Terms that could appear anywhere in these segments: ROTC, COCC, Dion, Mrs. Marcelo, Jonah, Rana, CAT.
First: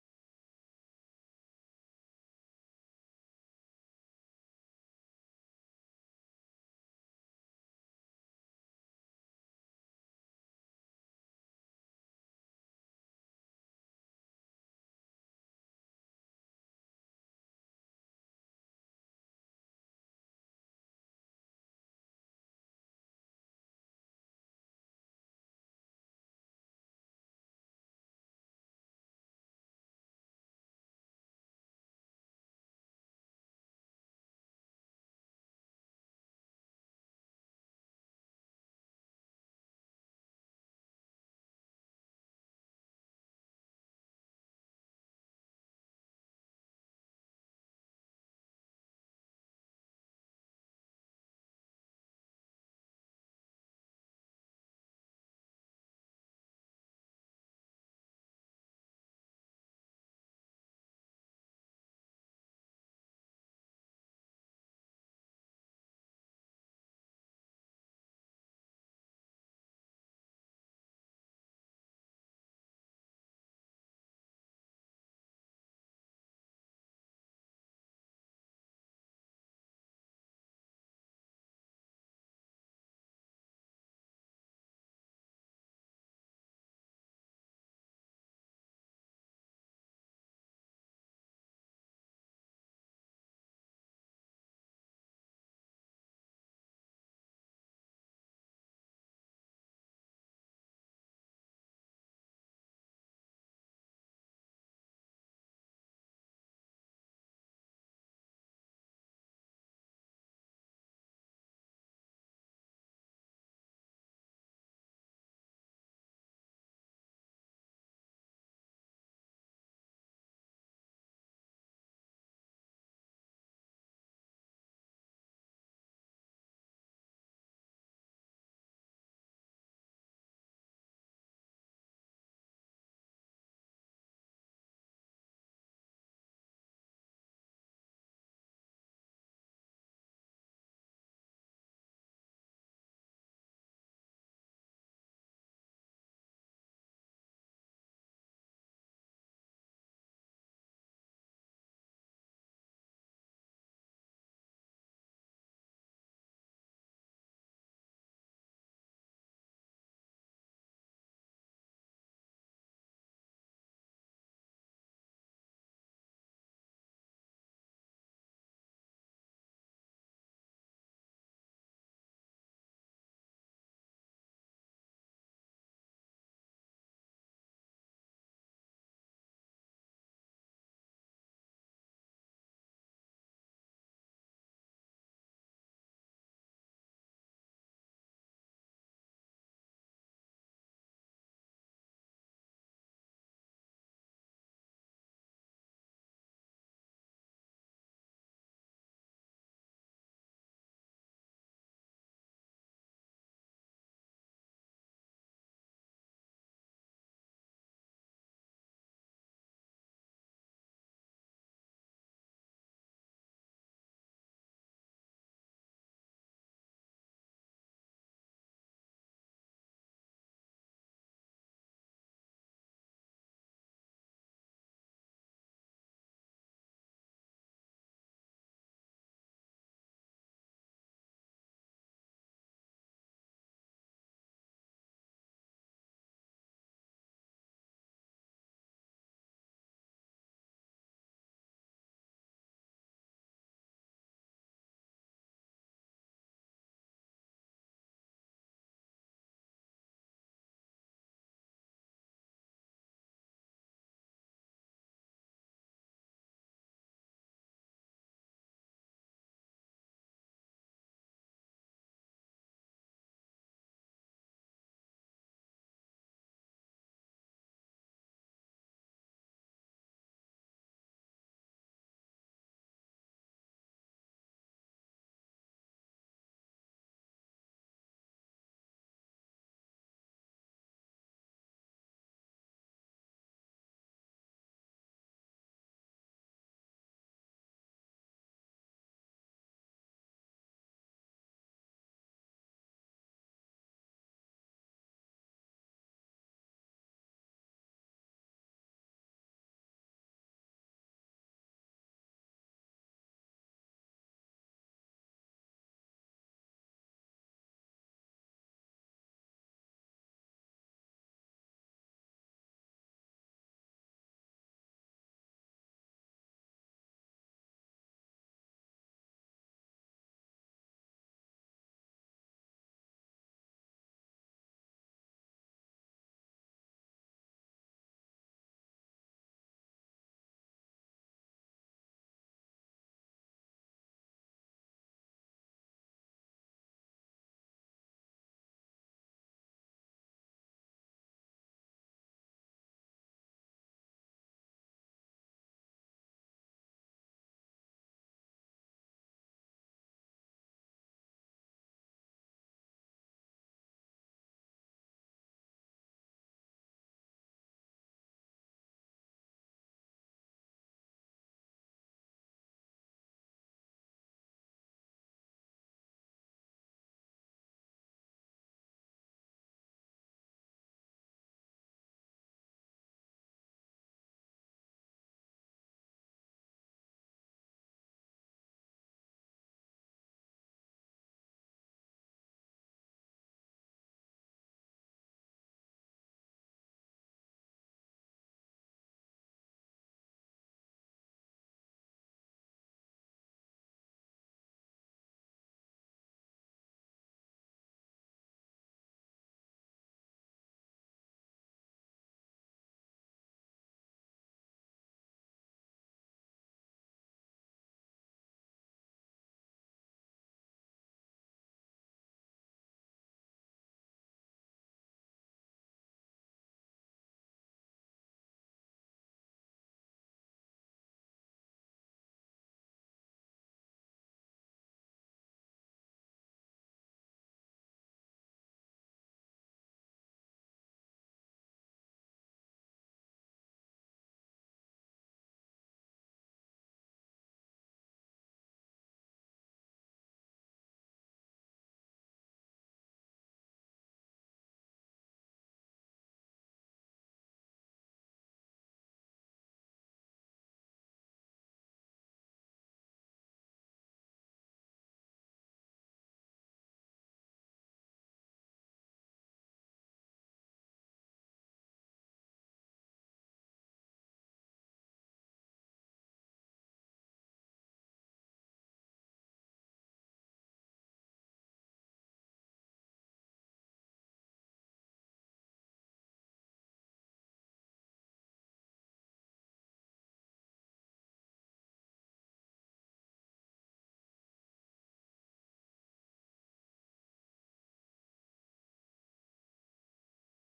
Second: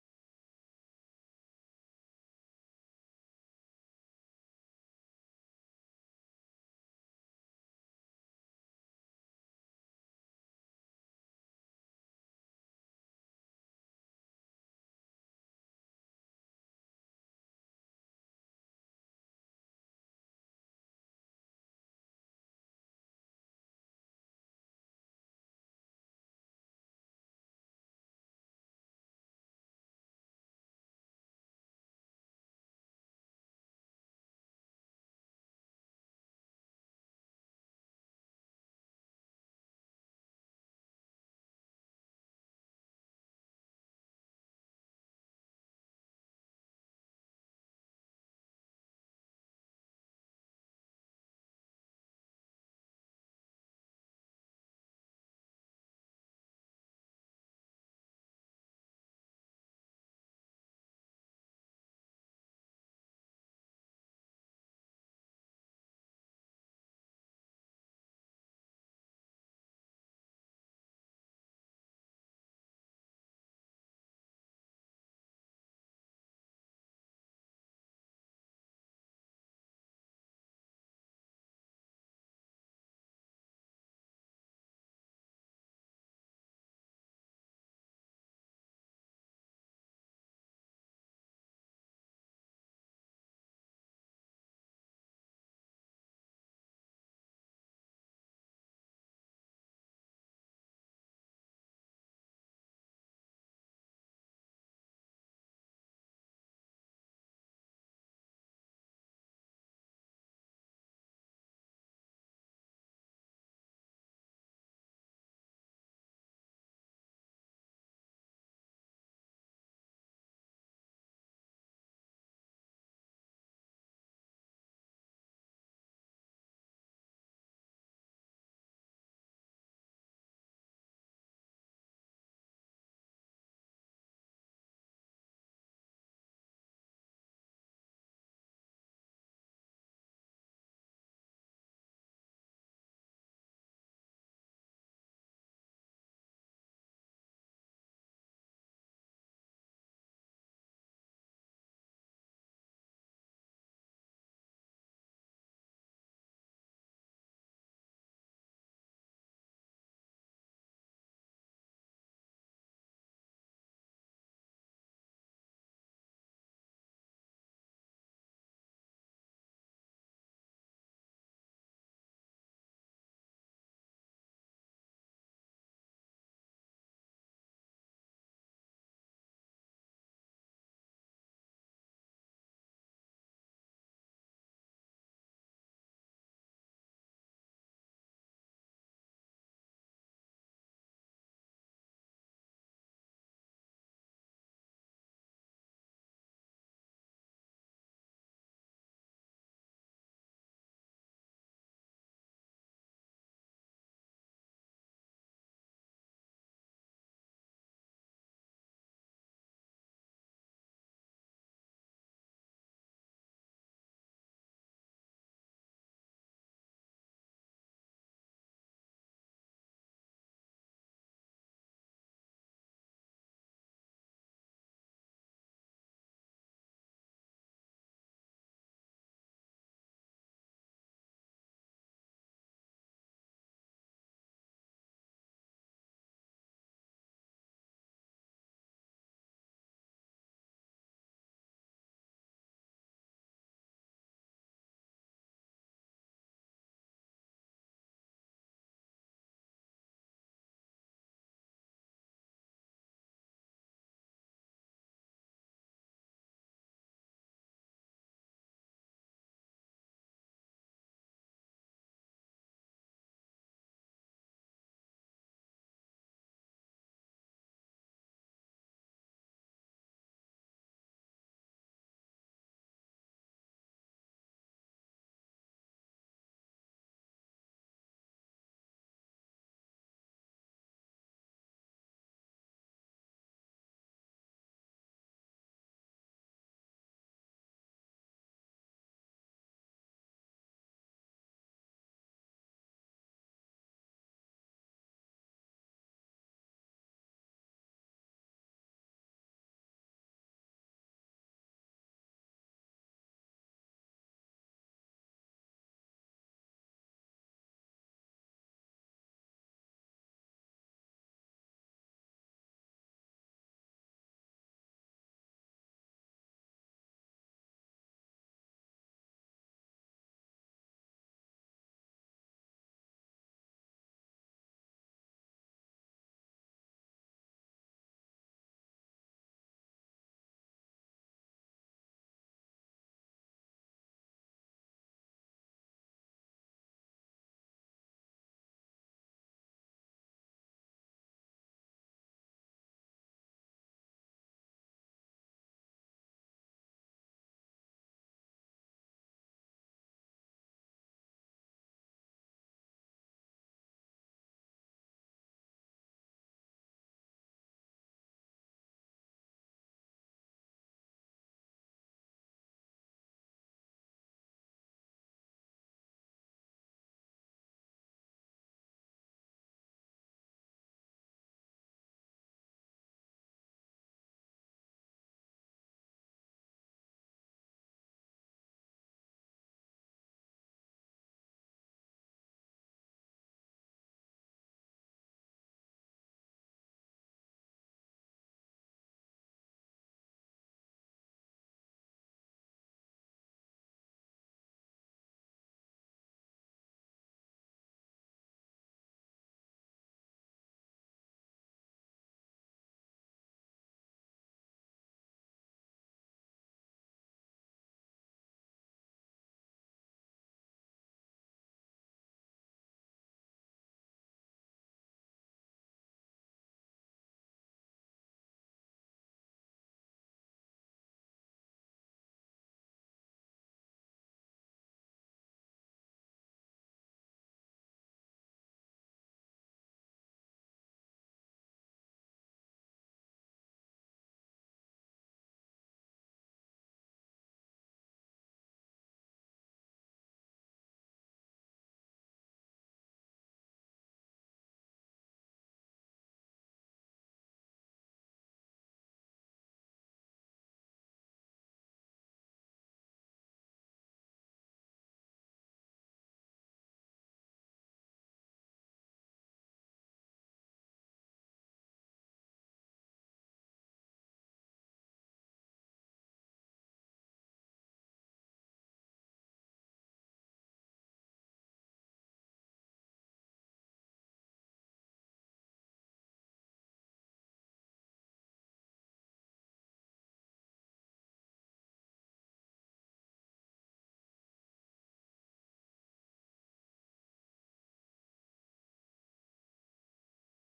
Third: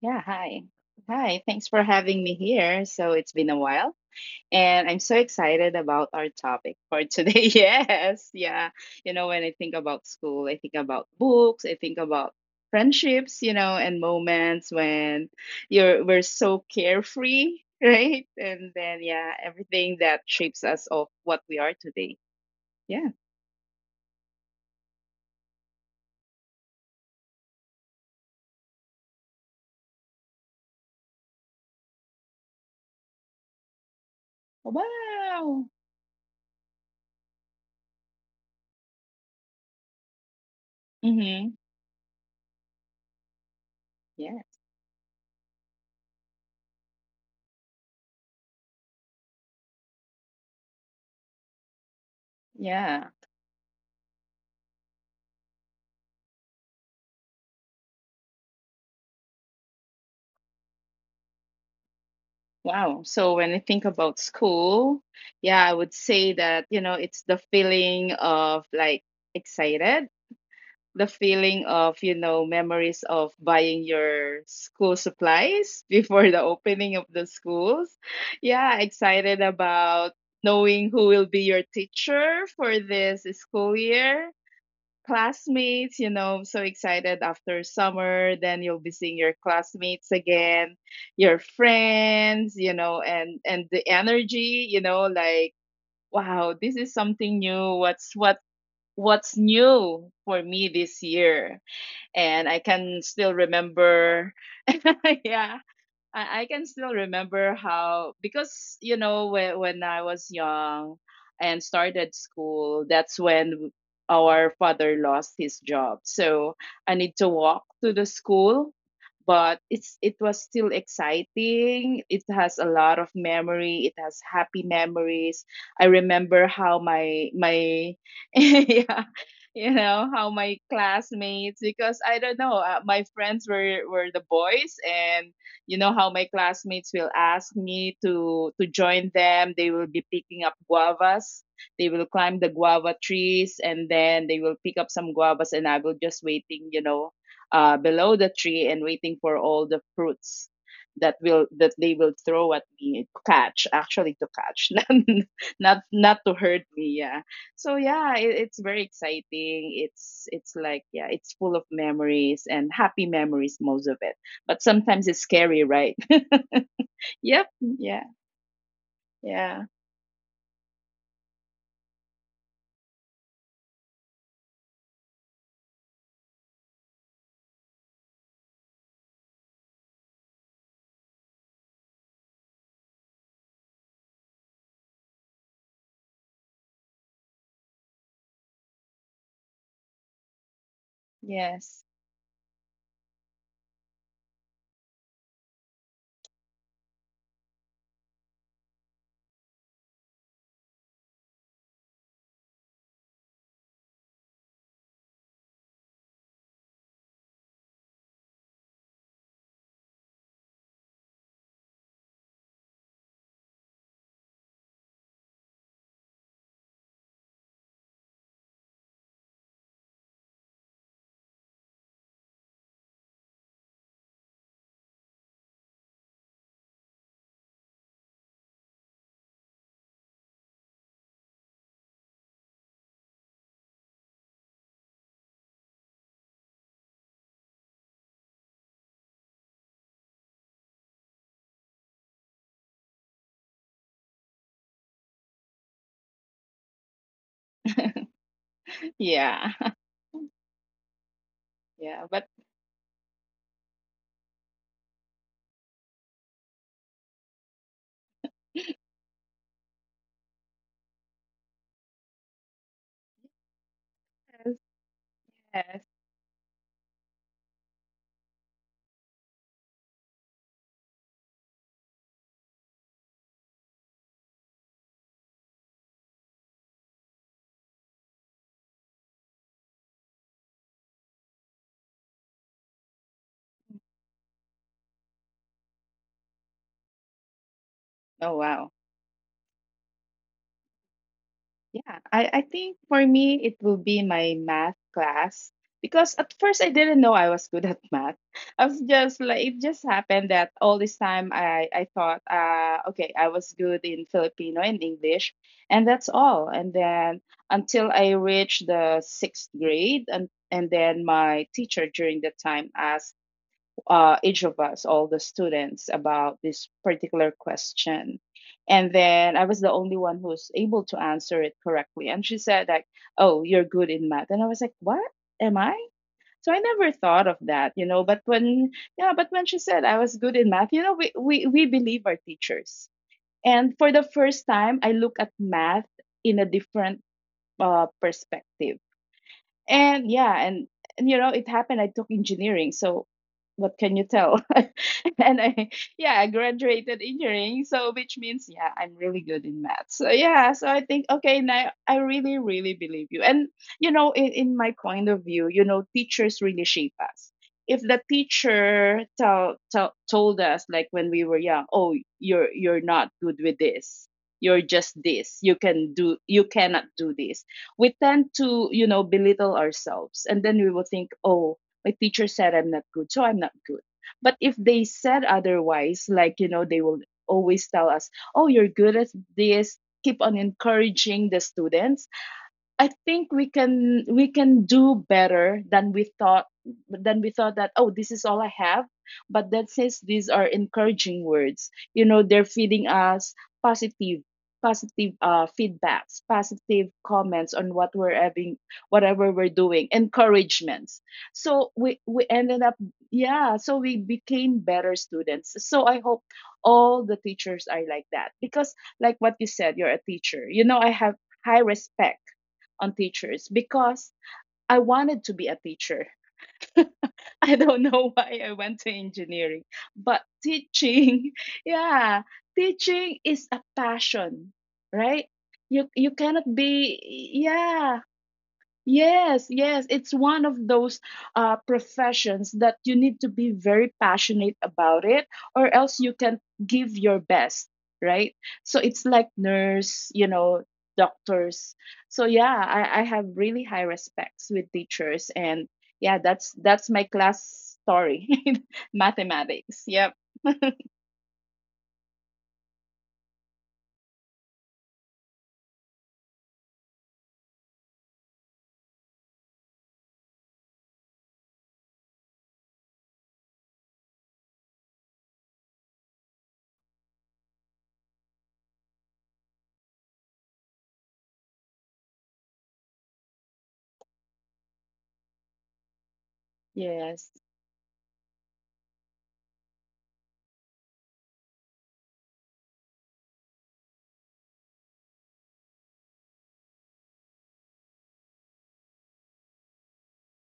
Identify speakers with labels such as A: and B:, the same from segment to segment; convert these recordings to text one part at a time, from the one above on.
A: Yeah, hi. Hi, thanks for having me here. So it's been a while, and I'm so excited about our topic for today. Yes, yeah. You know, when I think about school, I think about books, I think about friendships, you know, and moments when you're we're so carefree, right? And then yeah, everything that shapes us of what we are today. Yeah. Wow. Mm-hmm. Yes. Yeah. Wow. So when I think about school, yeah, I would say that, you know, it's the feeling of like excited, the feeling of, you know, memories of buying your school supplies before the opening of the schools. Yeah, excited about knowing who will be your teacher for this school year classmates, you know, I'm so excited after summer. Then you'll be seeing your classmates again, your friends, you know, and the energy, you know, like wow, this is something new. What's what's new for me this year? And I can still remember, yeah, I can still remember how because you know when I was young and started school, that's when our father lost his job. So I need to walk to the school, but it was still exciting. It has a lot of memory. It has happy memories. I remember how my yeah, you know how my classmates because I don't know, my friends were the boys. And you know how my classmates will ask me to join them. They will be picking up guavas. They will climb the guava trees and then they will pick up some guavas, and I will just waiting, you know, below the tree and waiting for all the fruits that will that they will throw at me, catch, actually to catch, not to hurt me. Yeah. So yeah, it's very exciting. It's like yeah, it's full of memories and happy memories, most of it. But sometimes it's scary, right? Yep. Yeah. Yeah. Yes. Yeah. Yeah. But yes. Yes. Oh wow. Yeah. I think for me it will be my math class because at first I didn't know I was good at math. I was just like it just happened that all this time I thought okay, I was good in Filipino and English, and that's all. And then until I reached the sixth grade, and then my teacher during that time asked, each of us, all the students, about this particular question. And then I was the only one who was able to answer it correctly. And she said, like, oh, you're good in math. And I was like, what am I? So I never thought of that, you know. But when she said I was good in math, you know, we believe our teachers. And for the first time, I look at math in a different, perspective. And yeah, and, and you know, it happened. I took engineering, so what can you tell? And I graduated engineering, so which means yeah, I'm really good in math. So yeah, so I think okay, now I really believe you. And you know, in my point of view, you know, teachers really shape us. If the teacher told us like when we were young, oh, you're not good with this, you're just this, you cannot do this, we tend to, you know, belittle ourselves. And then we will think, oh, my teacher said I'm not good, so I'm not good. But if they said otherwise, like, you know, they will always tell us, oh, you're good at this, keep on encouraging the students. I think we can do better than we thought that oh, this is all I have. But that says these are encouraging words. You know, they're feeding us positive, positive feedbacks, positive comments on what we're having, whatever we're doing, encouragements. So we ended up, yeah, so we became better students. So I hope all the teachers are like that, because like what you said, you're a teacher. You know, I have high respect on teachers because I wanted to be a teacher. I don't know why I went to engineering, but teaching, yeah, teaching is a passion, right? You cannot be, yeah. Yes, yes, it's one of those, professions that you need to be very passionate about it, or else you can give your best, right? So it's like nurse, you know, doctors. So yeah, I have really high respects with teachers. And yeah, that's my class story, mathematics. Yep. Yes.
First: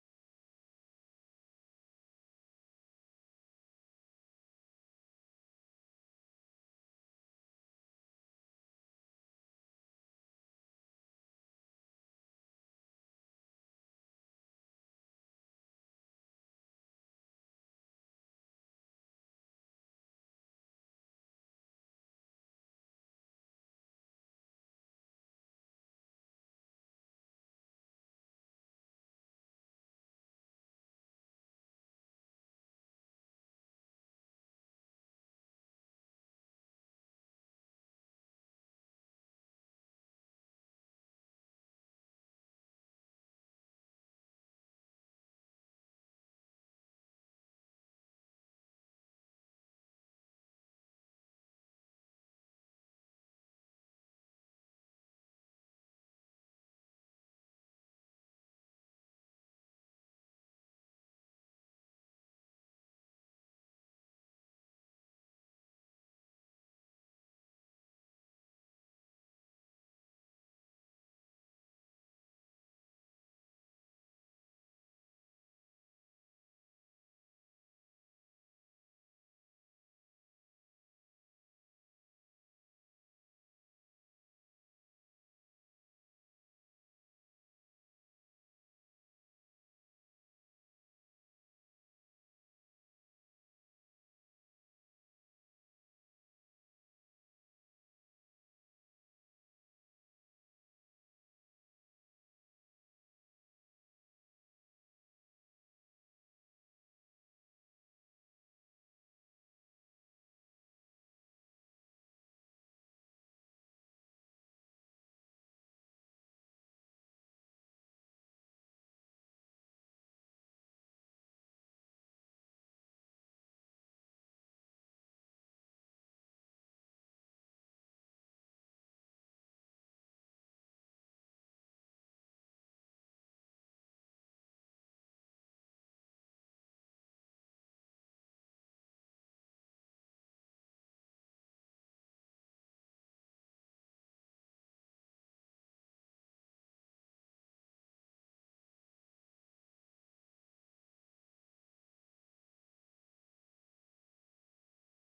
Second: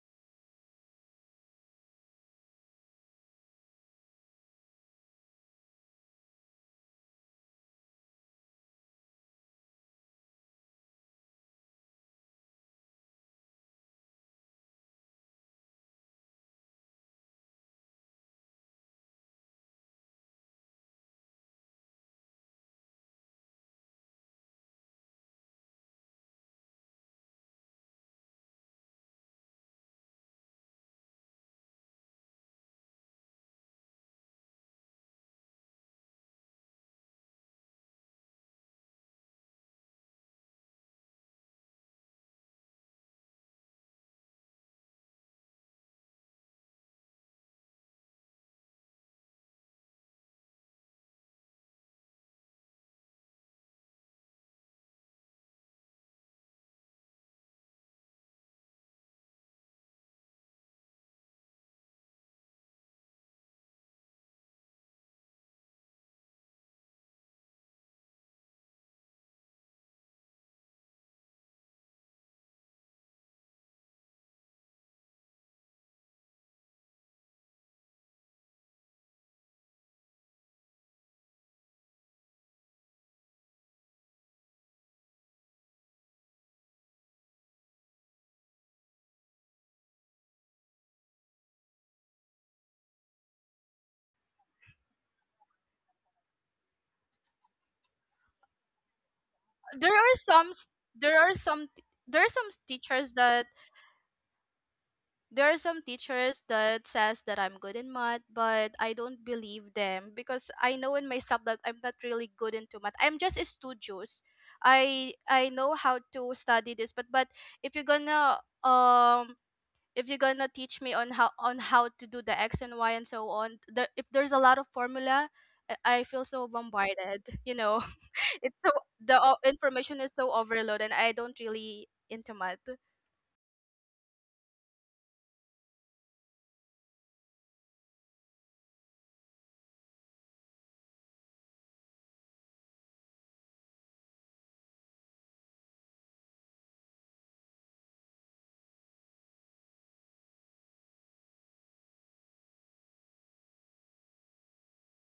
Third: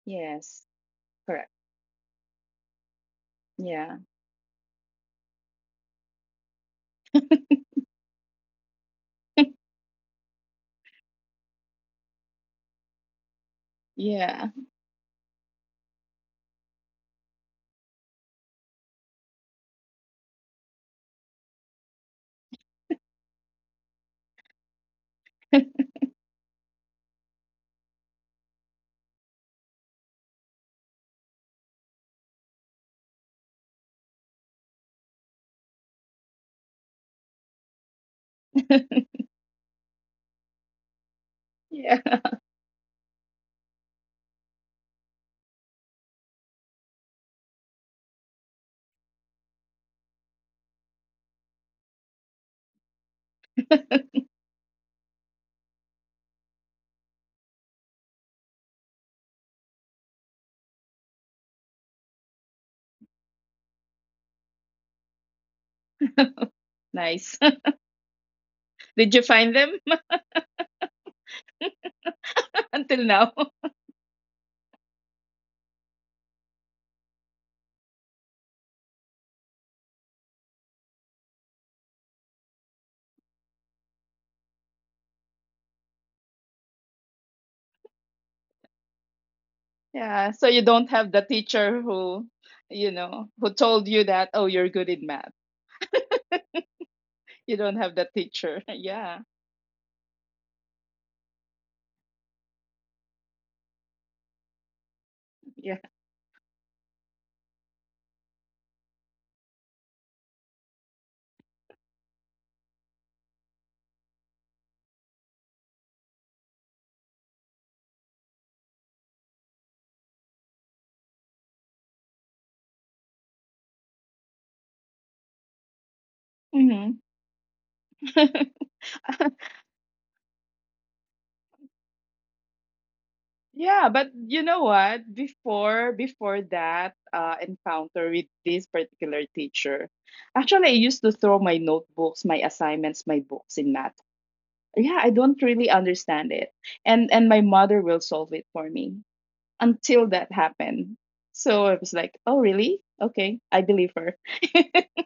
A: Yes. Correct. Yeah. Yeah. yeah. Nice. Did you find them? Until now. Yeah, so you don't have the teacher who, you know, who told you that oh, you're good in math. You don't have the teacher. Yeah,
B: there are some s- there are some s- teachers that there are
A: yeah.
B: some teachers that says that I'm good in math, but I don't believe them because I know in myself that I'm not really good into math. I'm just a studious. I know how to study this, but if you're gonna um if you're gonna teach me on how to do the x and y and so on, if there's a lot of formula. I feel so
A: Hmm.
B: bombarded you know it's so Information is so overload, and I don't really into math.
A: Yeah, but you know what? Before that, encounter with this particular teacher, actually I used to throw my notebooks, my assignments, my books in math. Yeah, I don't really understand it, and my mother will solve it for me. Until that happened. So I was like, oh, really? Okay, I believe her.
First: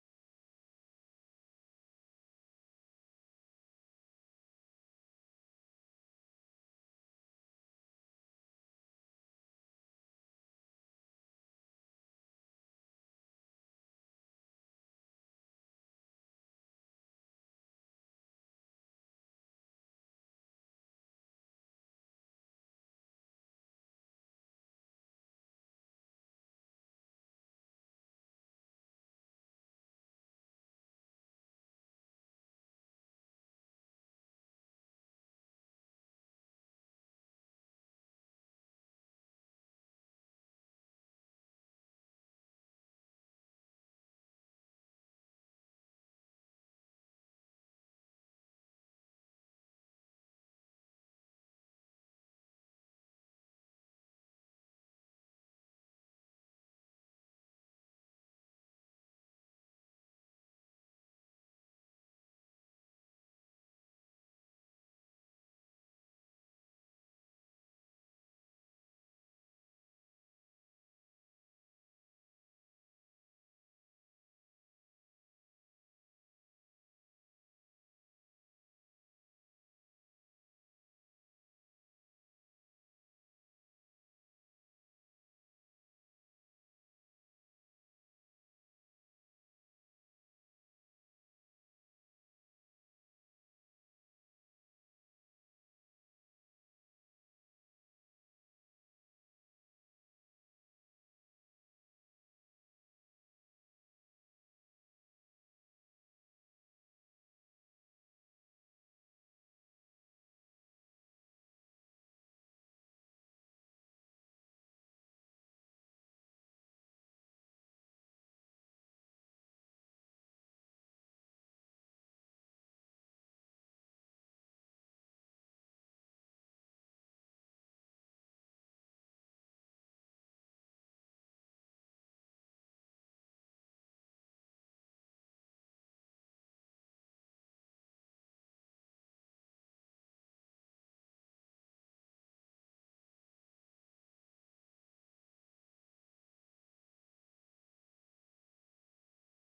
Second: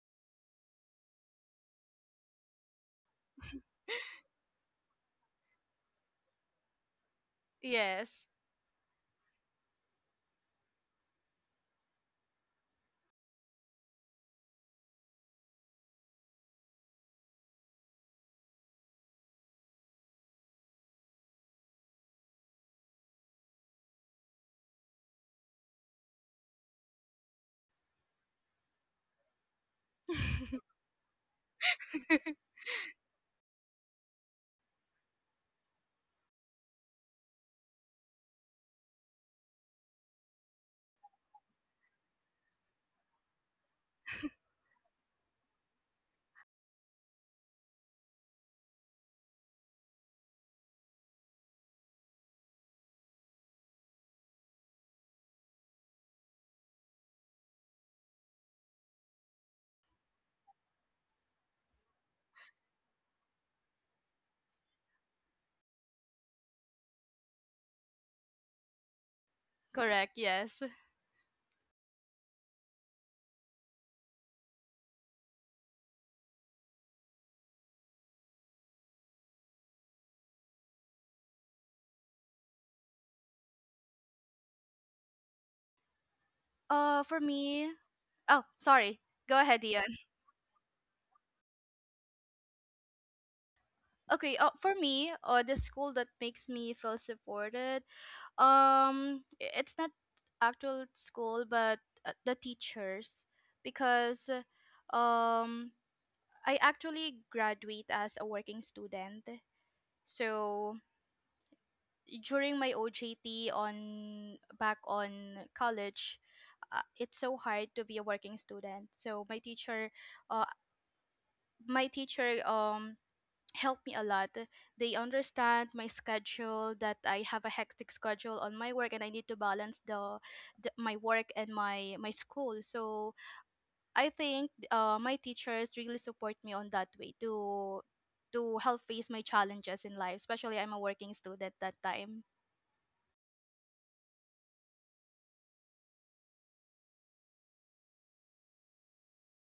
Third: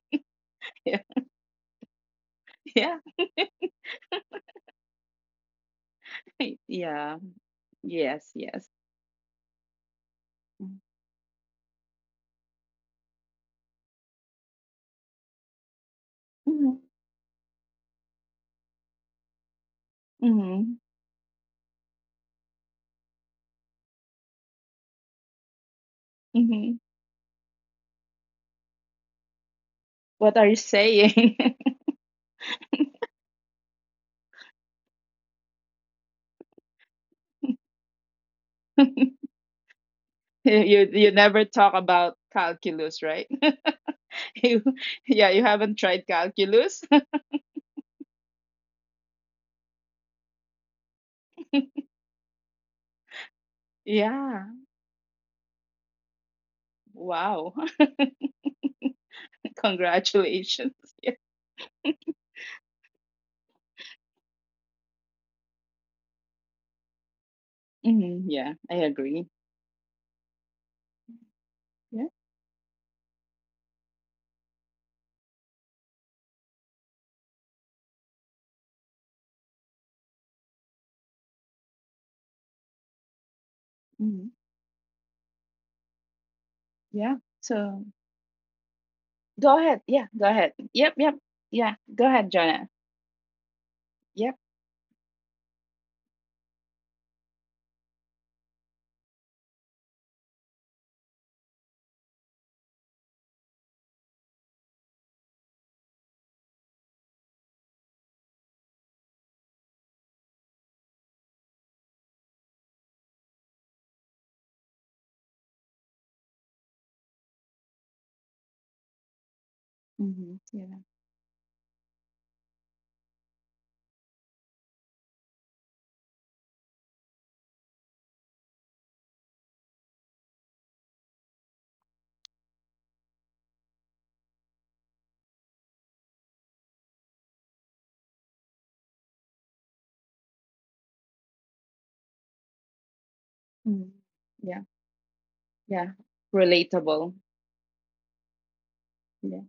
A: yeah, yeah, yeah.
B: Yes.
A: yes, yes. Mm-hmm. Mm-hmm. Mm-hmm. What are you saying? you you never talk about calculus, right? you, yeah, you haven't tried calculus. Yeah. Wow. Congratulations. Yeah. Hmm, yeah, I agree.
B: Correct, yes.
A: Yeah. Hmm. Yeah.
B: For me.
A: So,
B: Oh sorry, go
A: go
B: ahead,
A: ahead.
B: Ian.
A: Yeah, go ahead. Yep. Yeah, go ahead, Jonah.
B: Okay.
A: Yep.
B: For me, the school that makes me feel supported, it's not actual school, but the teachers, because um I actually graduate as a working student. So during my ojt on, back on college, it's so hard to be a working student. So my teacher,
A: Hmm.
B: uh,
A: Yeah.
B: my teacher um help me a lot. They understand my schedule that I have a hectic schedule on my work, and I need to balance the, my work and my school. So I think, my teachers really support me on that way to help face my challenges in life. Especially I'm a working student that time.
A: Mhm. Yeah. Yeah. Relatable. Yeah.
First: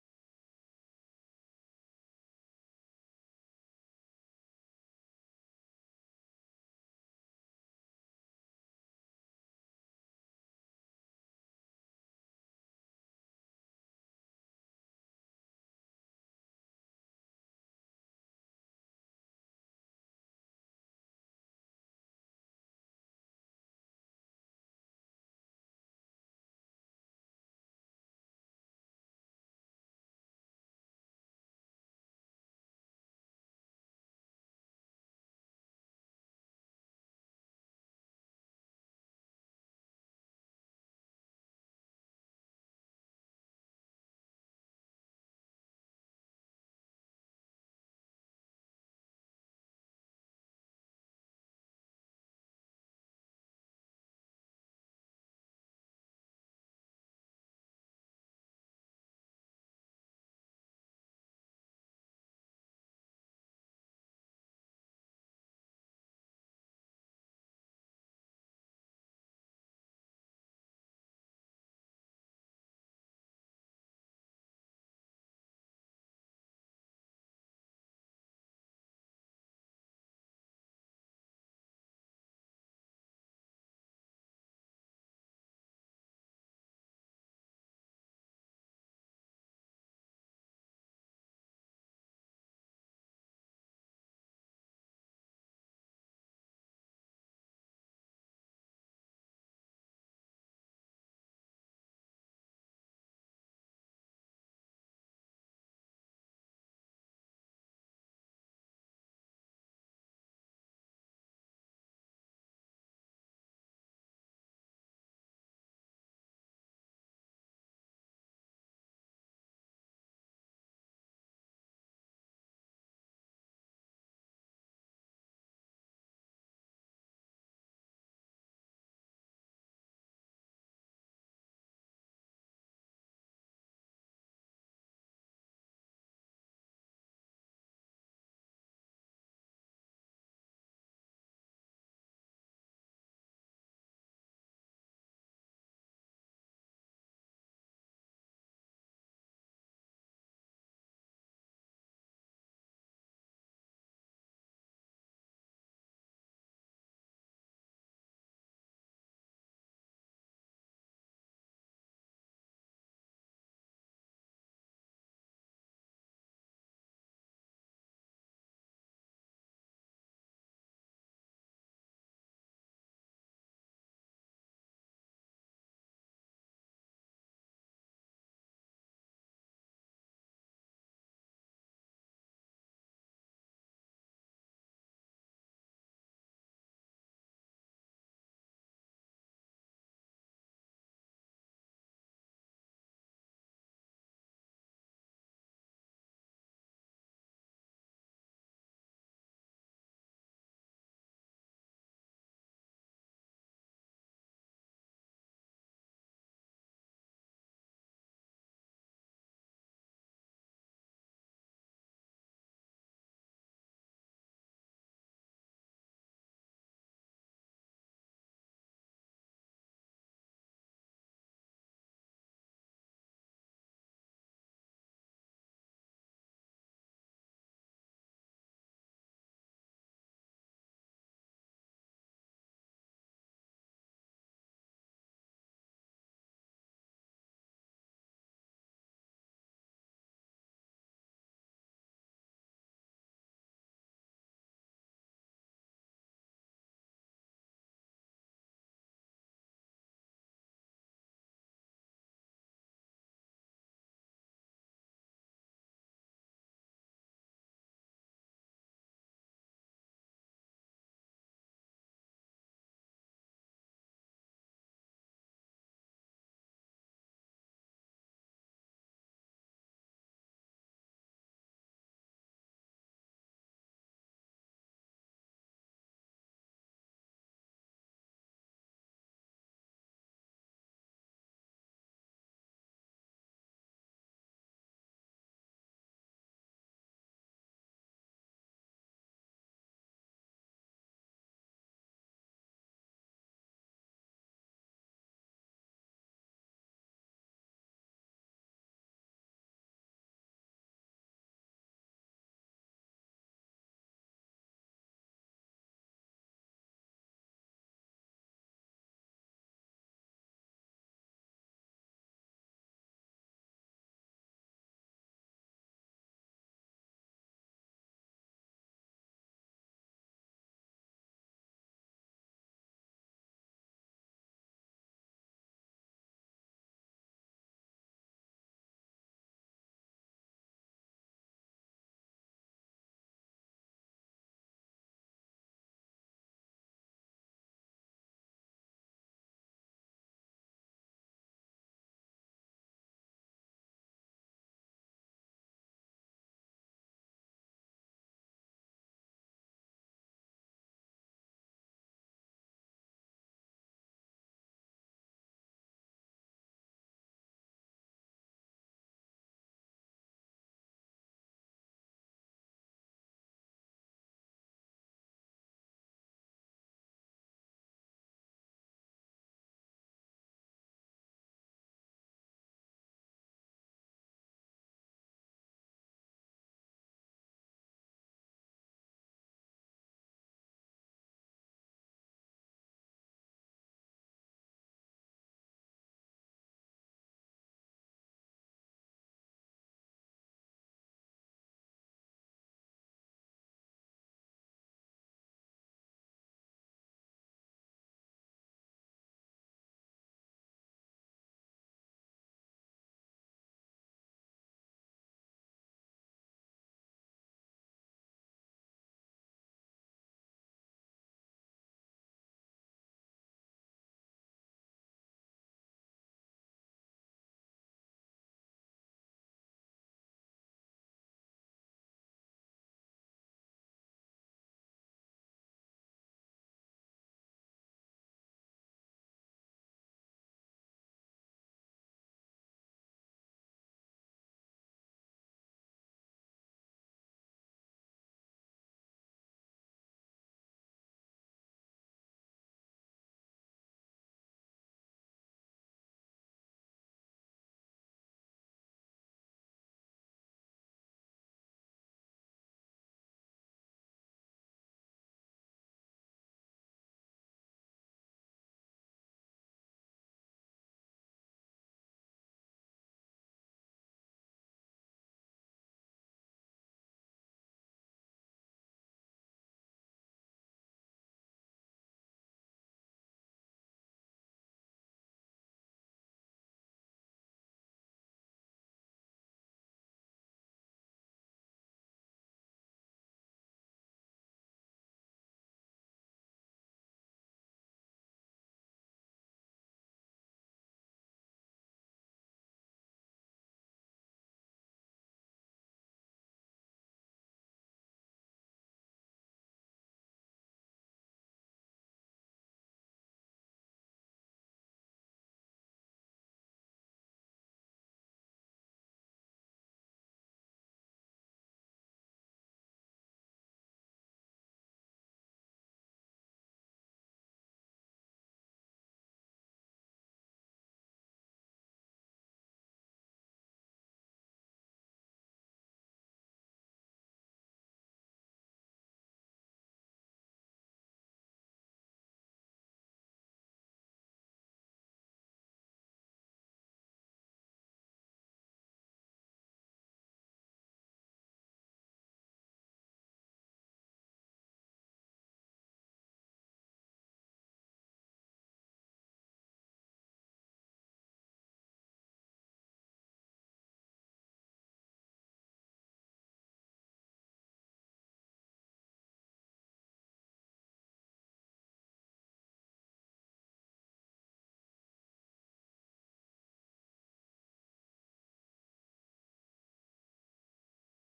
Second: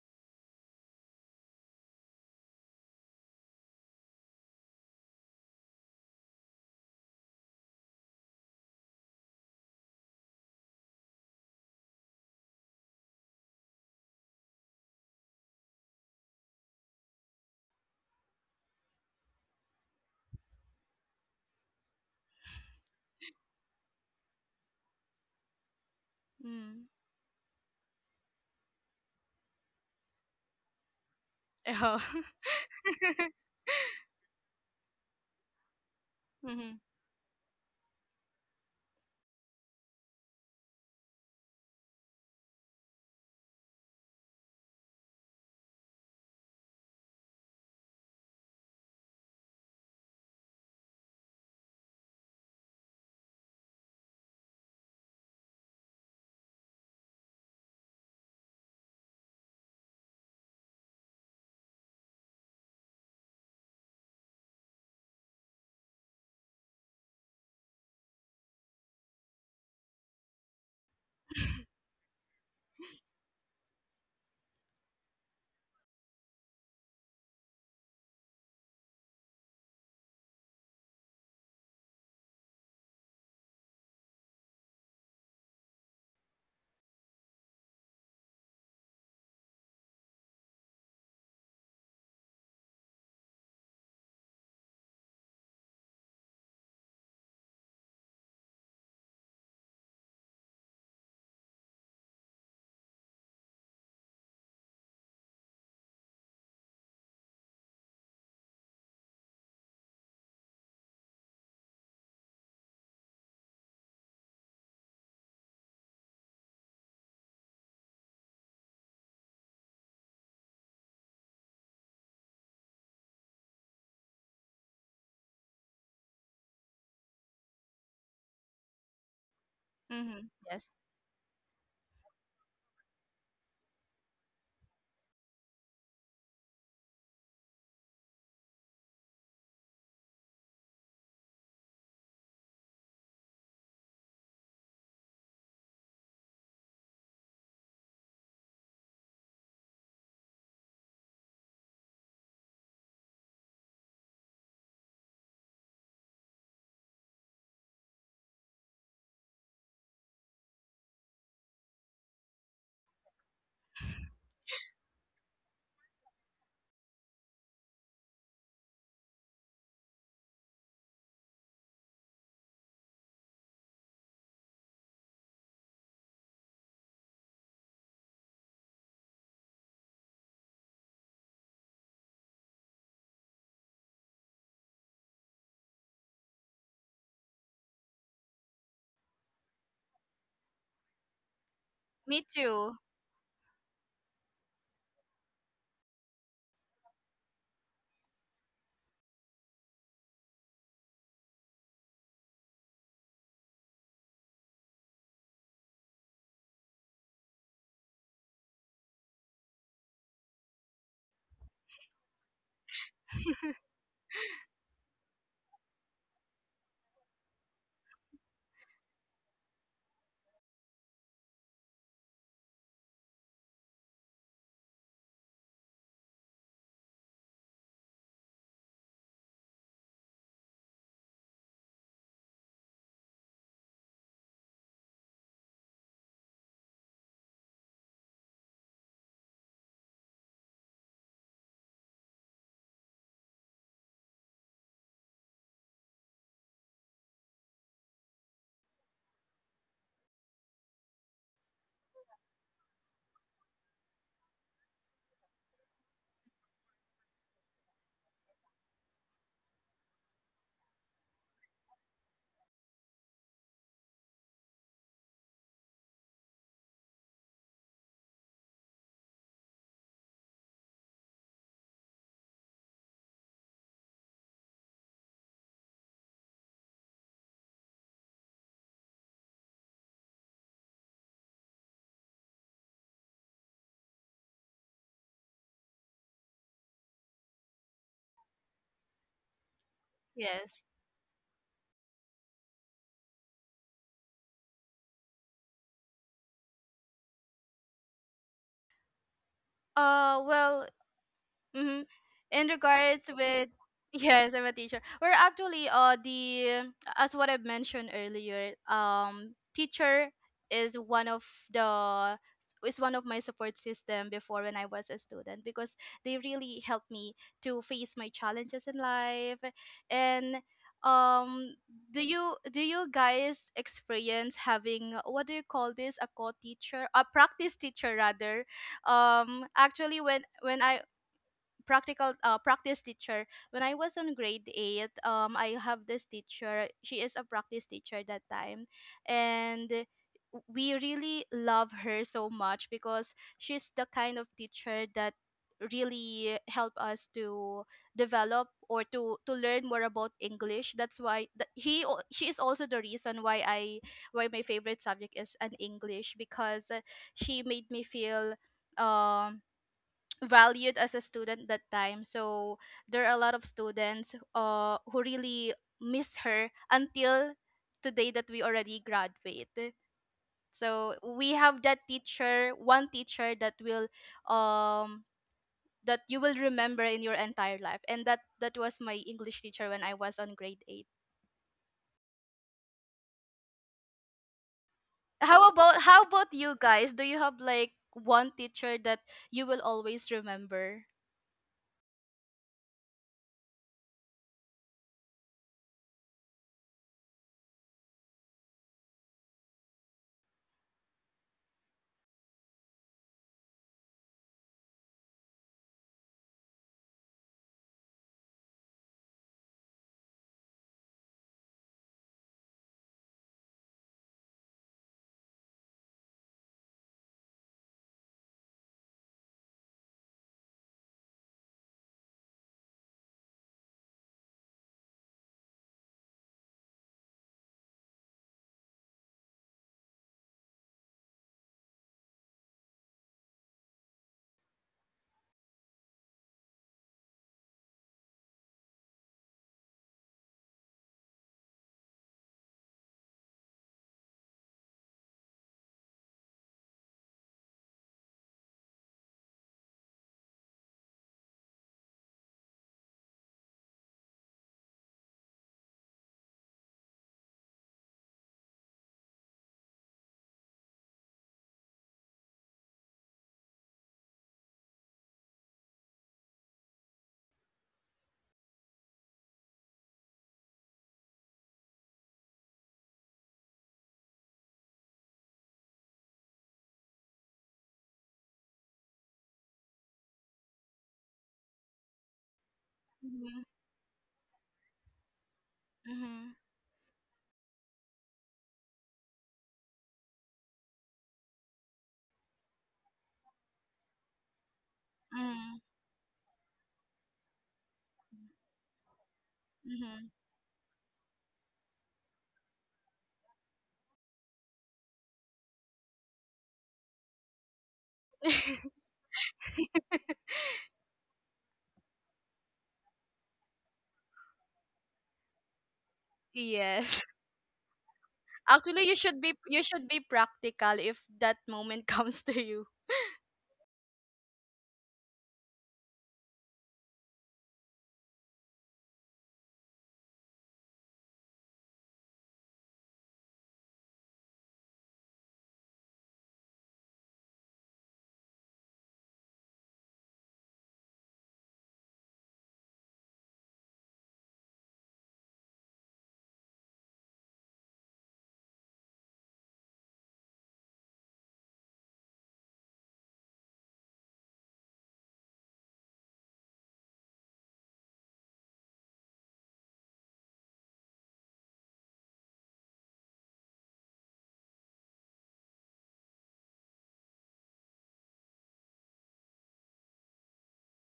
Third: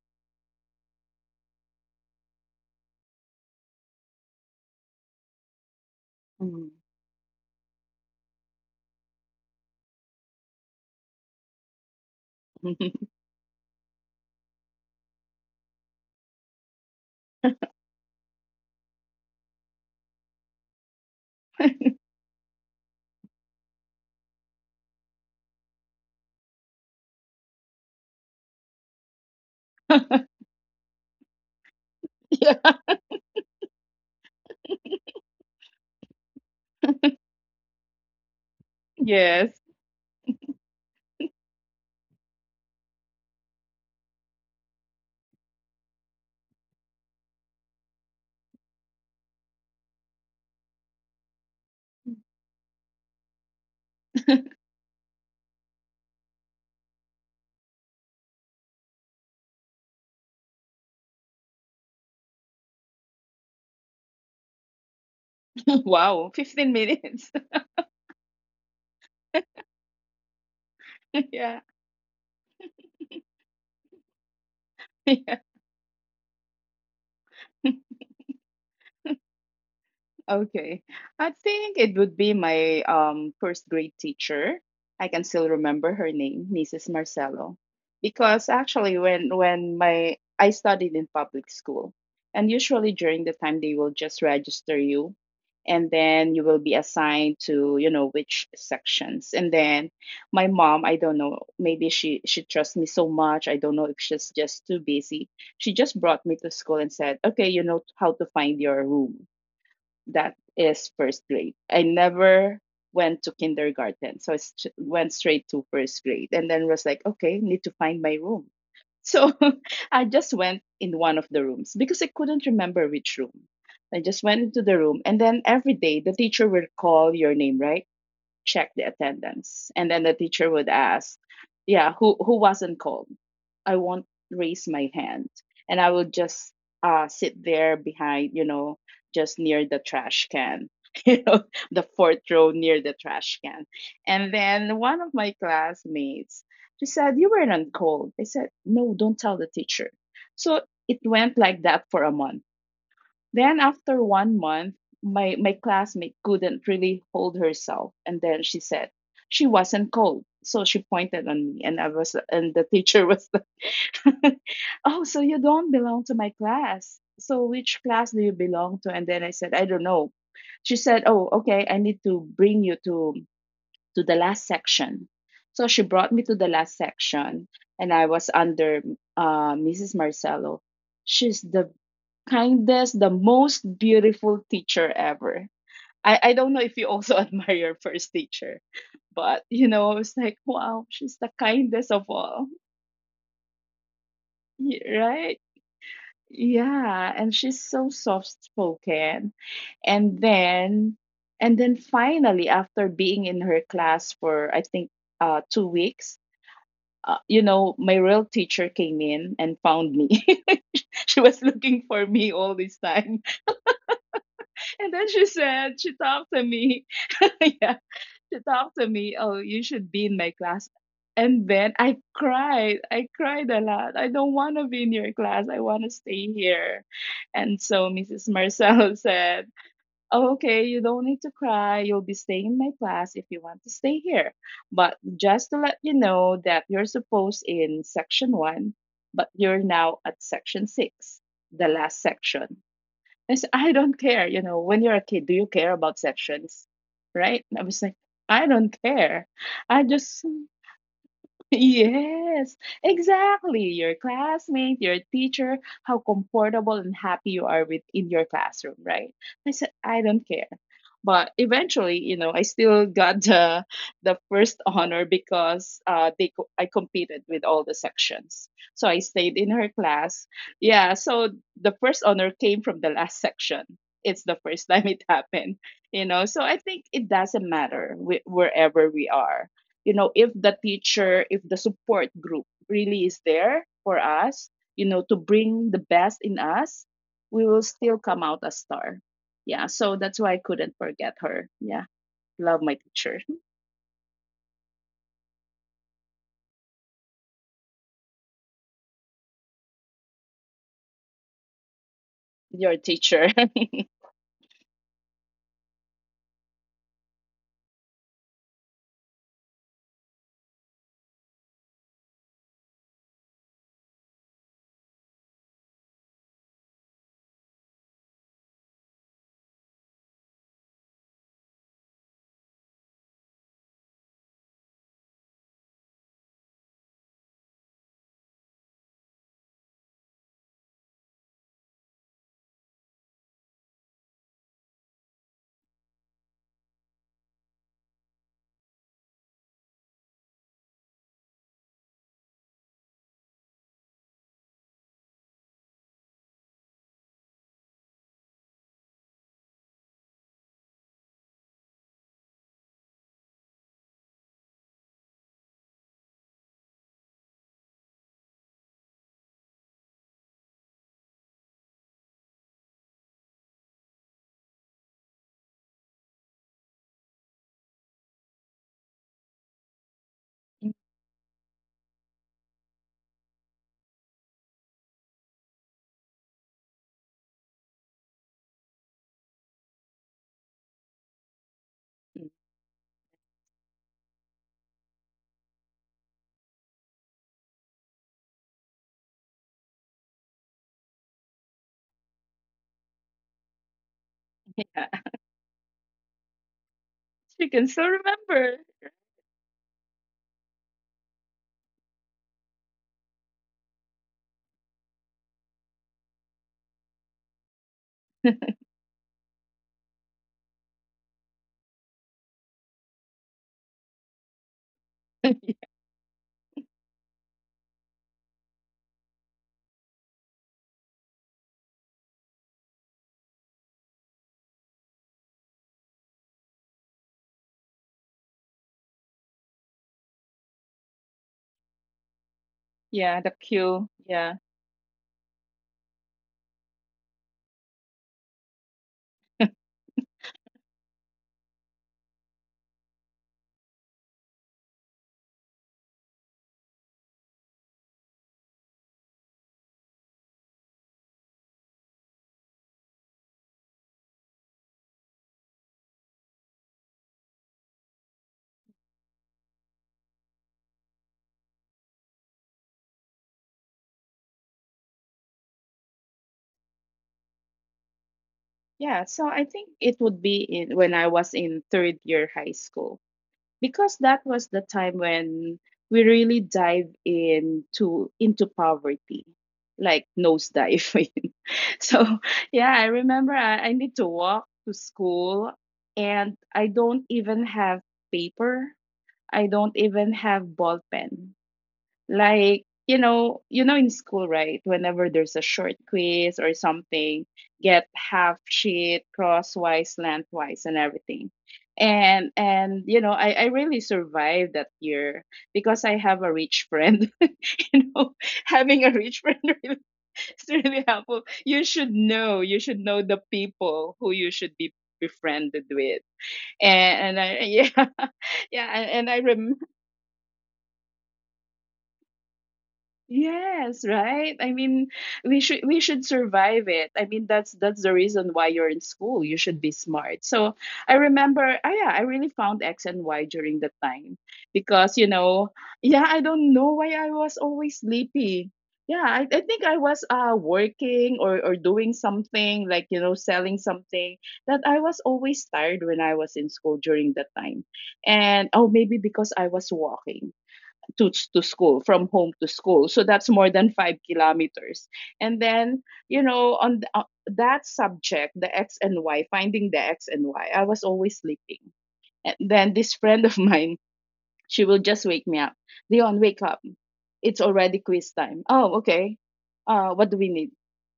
A: Mhm.
B: Mm. Oh.
A: Yeah.
B: Mm-hmm.
A: Yes. Wow. 15 minutes. Yeah. Yeah. Okay. I think it would be my first grade teacher. I can still remember her name, Mrs. Marcelo. Because actually when my I studied in public school, and usually during the time they will just register you, and then you will be assigned to, you know, which sections. And then my mom, I don't know, maybe she trusts me so much. I don't know if she's just too busy. She just brought me to school and said, "Okay, you know how to find your room." That is first grade. I never went to kindergarten, so I went straight to first grade, and then was like, okay, need to find my room. So I just went in one of the rooms because I couldn't remember which room. I just went into the room, and then every day the teacher will call your name, right? Check the attendance. And then the
B: Mm-hmm.
A: teacher would
B: Yes.
A: ask, yeah, who wasn't called? I won't raise my hand. And I would just, sit there behind, you know, just near the trash can, you know, the fourth row near the trash can. And then one of my classmates, she said, "You weren't called." I said, no, don't tell the teacher. So it went like that for a month, then after 1 month, my classmate couldn't really hold herself. And then she said she wasn't cold. So she pointed on me, and I was, and the teacher was oh, so you don't belong to my class. So which class do you belong to? And then I said, I don't know. She said, oh, okay, I need to bring you to the last section. So she brought me to the last section, and I was under, Mrs. Marcelo. She's the kindest, the most beautiful teacher ever. I don't know if you also admire your first teacher, but you know, I was like, wow, she's the kindest of
B: Me
A: all,
B: too.
A: Right? Yeah, and she's so soft spoken. And then, and then finally, after being in her class for I think, 2 weeks, you know, my real teacher came in and found me. She was looking for me all this time. And then she said, she talked to me. Yeah, she talked to me, oh, you should be in my class. And then I cried. I cried a lot. I don't want to be in your class. I want to stay here. And so Mrs. Marcel said, "Oh, okay, you don't need to cry. You'll be staying in my class if you want to stay here. But just to let you know that you're supposed in section one, but you're now at section six, the last section. I said, I don't care. You know, when you're a kid, do you care about sections? Right? I was like, I don't care. I just yes, exactly. Your classmate, your teacher, how comfortable and happy you are with in your classroom, right? I said, I don't care. But eventually, you know, I still got the first honor because I competed with all the sections, so I stayed in her class. Yeah, so the first honor came from the last section. It's the first time it happened, you know. So I think it doesn't matter wherever we are, you know, if the teacher, if the support group really is there for us, you know, to bring the best in us, we will still come out a star. Yeah, so that's why I
B: Yes.
A: couldn't forget her. Yeah, love my teacher.
B: Well. Mm-hmm. In
A: Your
B: regards
A: teacher.
B: with, yes, I'm a teacher. We're actually the, as what I mentioned earlier, teacher is one of the, is one of my support system before when I was a student, because they really helped me to face my challenges in life. And um do you guys experience having, what do you call this, a co-teacher, a practice teacher rather. Actually, when I practical practice teacher, when I was on grade 8, I have this teacher. She is a practice teacher that time, and we really love her so much because she's the kind of teacher that really help us to develop, or to learn more about English. That's why she is also the reason why I why my favorite subject is an English, because she made me feel um valued as a student that time. So there are a lot of students, who really miss her until today, that we already graduate. So we have that teacher, one teacher, that will um that you will remember in your entire life. And that was my English teacher when I was on grade 8. How about, you guys, do you have like one teacher that you will always remember?
A: Yeah, she can still remember. Yeah, the cue, yeah. Yeah, so I think it would be in when I was in third year high school, because that was the time when we really dive into poverty, like nosedive. So yeah, I remember
B: Mm-hmm.
A: I need to walk to school.
B: Mm-hmm.
A: And I don't even have paper. I don't even have ball pen. Like, you know, in school, right, whenever there's a
B: Mm-hmm.
A: short quiz or something, get half sheet crosswise, lengthwise, and everything. And you know, I really survived that year because I have a rich friend. You know, having a rich friend really, it's really helpful. You should know, the people who you should be befriended with.
B: Yes.
A: And I, yeah. Yeah,
B: Actually,
A: and I
B: you should be practical if that moment comes to you.
A: yes, right. I mean, we should survive it. I mean, that's the reason why you're in school. You should be smart. So I remember, oh yeah, I really found X and Y during the time, because, you know, yeah, I don't know why I was always sleepy. Yeah, I think I was working or doing something, like, you know, selling something, that I was always tired when I was in school during that time. And oh, maybe because I was walking to school, from home to school. So that's more than 5 kilometers. And then, you know, on that subject, the X and Y, finding the X and Y, I was always sleeping. And then this friend of mine, she will just wake me up. Leon, wake up. It's already quiz time. Oh, okay. What do we need?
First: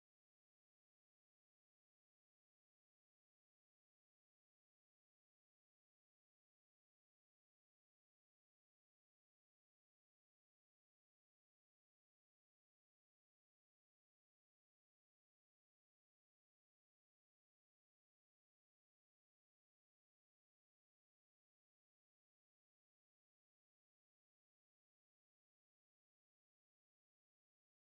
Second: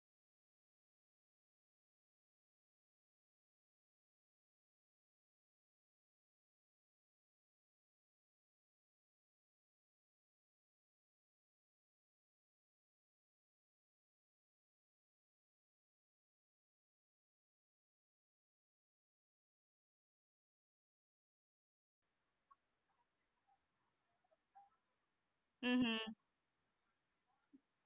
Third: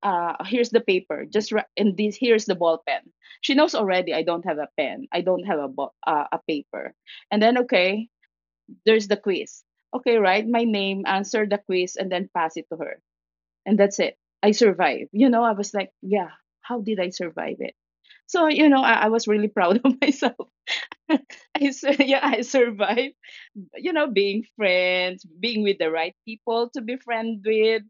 A: Here's the paper. Just and this, here's the ball pen. She knows already. I don't have a pen. I don't have a a paper. And then, okay, there's the quiz. Okay, write my name, answer the quiz, and then pass it to her. And that's it. I survived. You know, I was like, yeah, how did I survive it? So, you know, I was really proud of myself. Yeah, I survived, you know, being with the right
B: Mm-hmm.
A: people to be friend with.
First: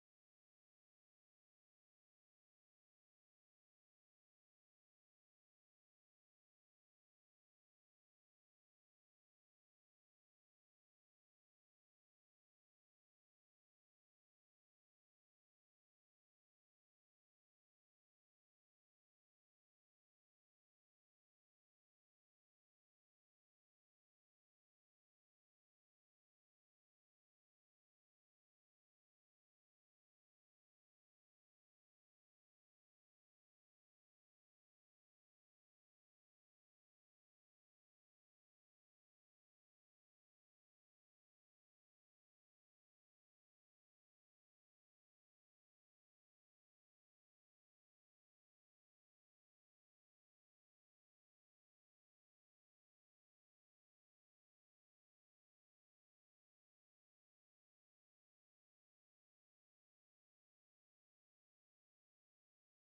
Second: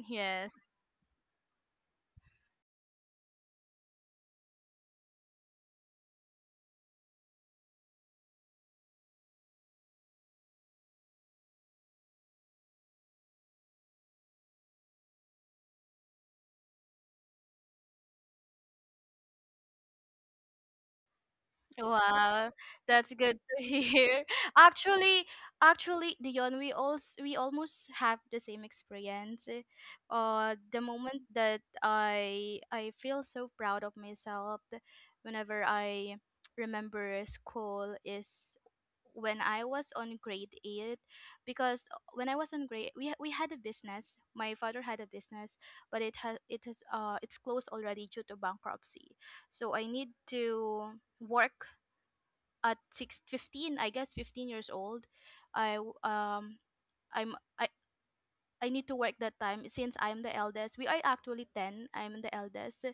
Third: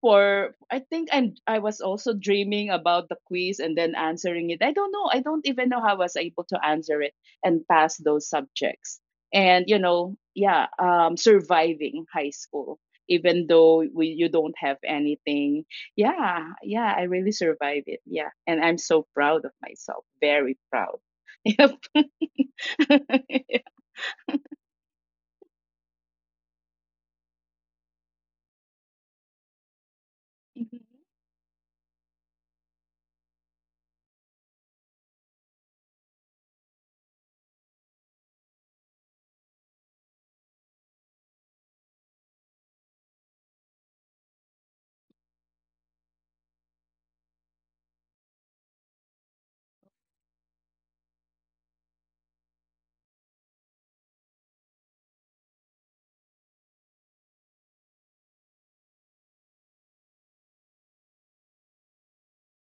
A: For,
B: Yes.
A: I think, and I was also dreaming about the quiz and then answering it. I don't know, I don't even know how I was able to answer it and pass those subjects. And you know, yeah, surviving high school, even though you don't have anything. Yeah, yeah, I really survived it. Yeah, and I'm so proud of myself, very proud. Yep.
B: Wow, that's good to hear. Actually, Dion, we almost have the same experience. The moment that I feel so proud of myself, whenever I remember school, is when I was on grade 8. Because when I was on grade, we had a business. My father had a business, but it has it is it's closed already due to bankruptcy. So I need to work at six fifteen, I guess 15 years old. I w- I'm I need to work that time since I'm the eldest. We are actually 10. I'm the eldest.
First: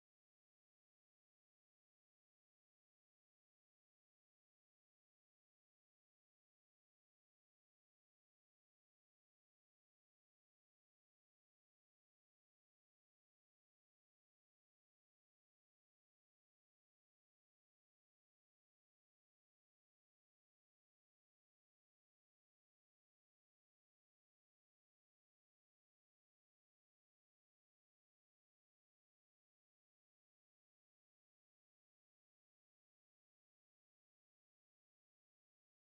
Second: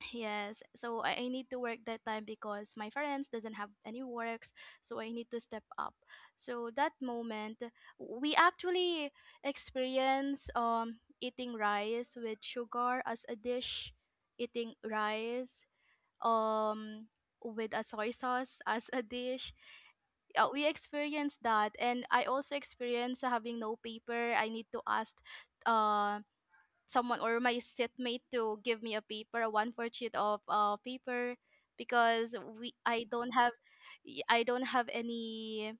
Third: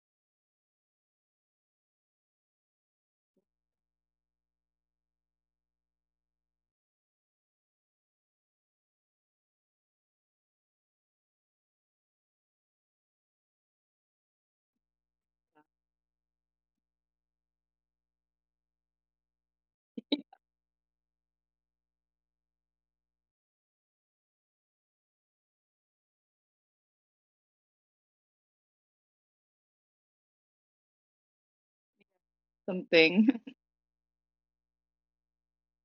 B: Yes. So I need to work that time because my parents doesn't have any works. So I need to step up. So that moment, we actually experience eating rice with sugar as a dish, eating rice um with a soy sauce as a dish. We experienced that, and I also experienced having no paper. I need to ask uh someone or my seatmate to give me a paper, a 1/4 sheet of paper, because we I
A: Something.
B: don't have, y- i don't have any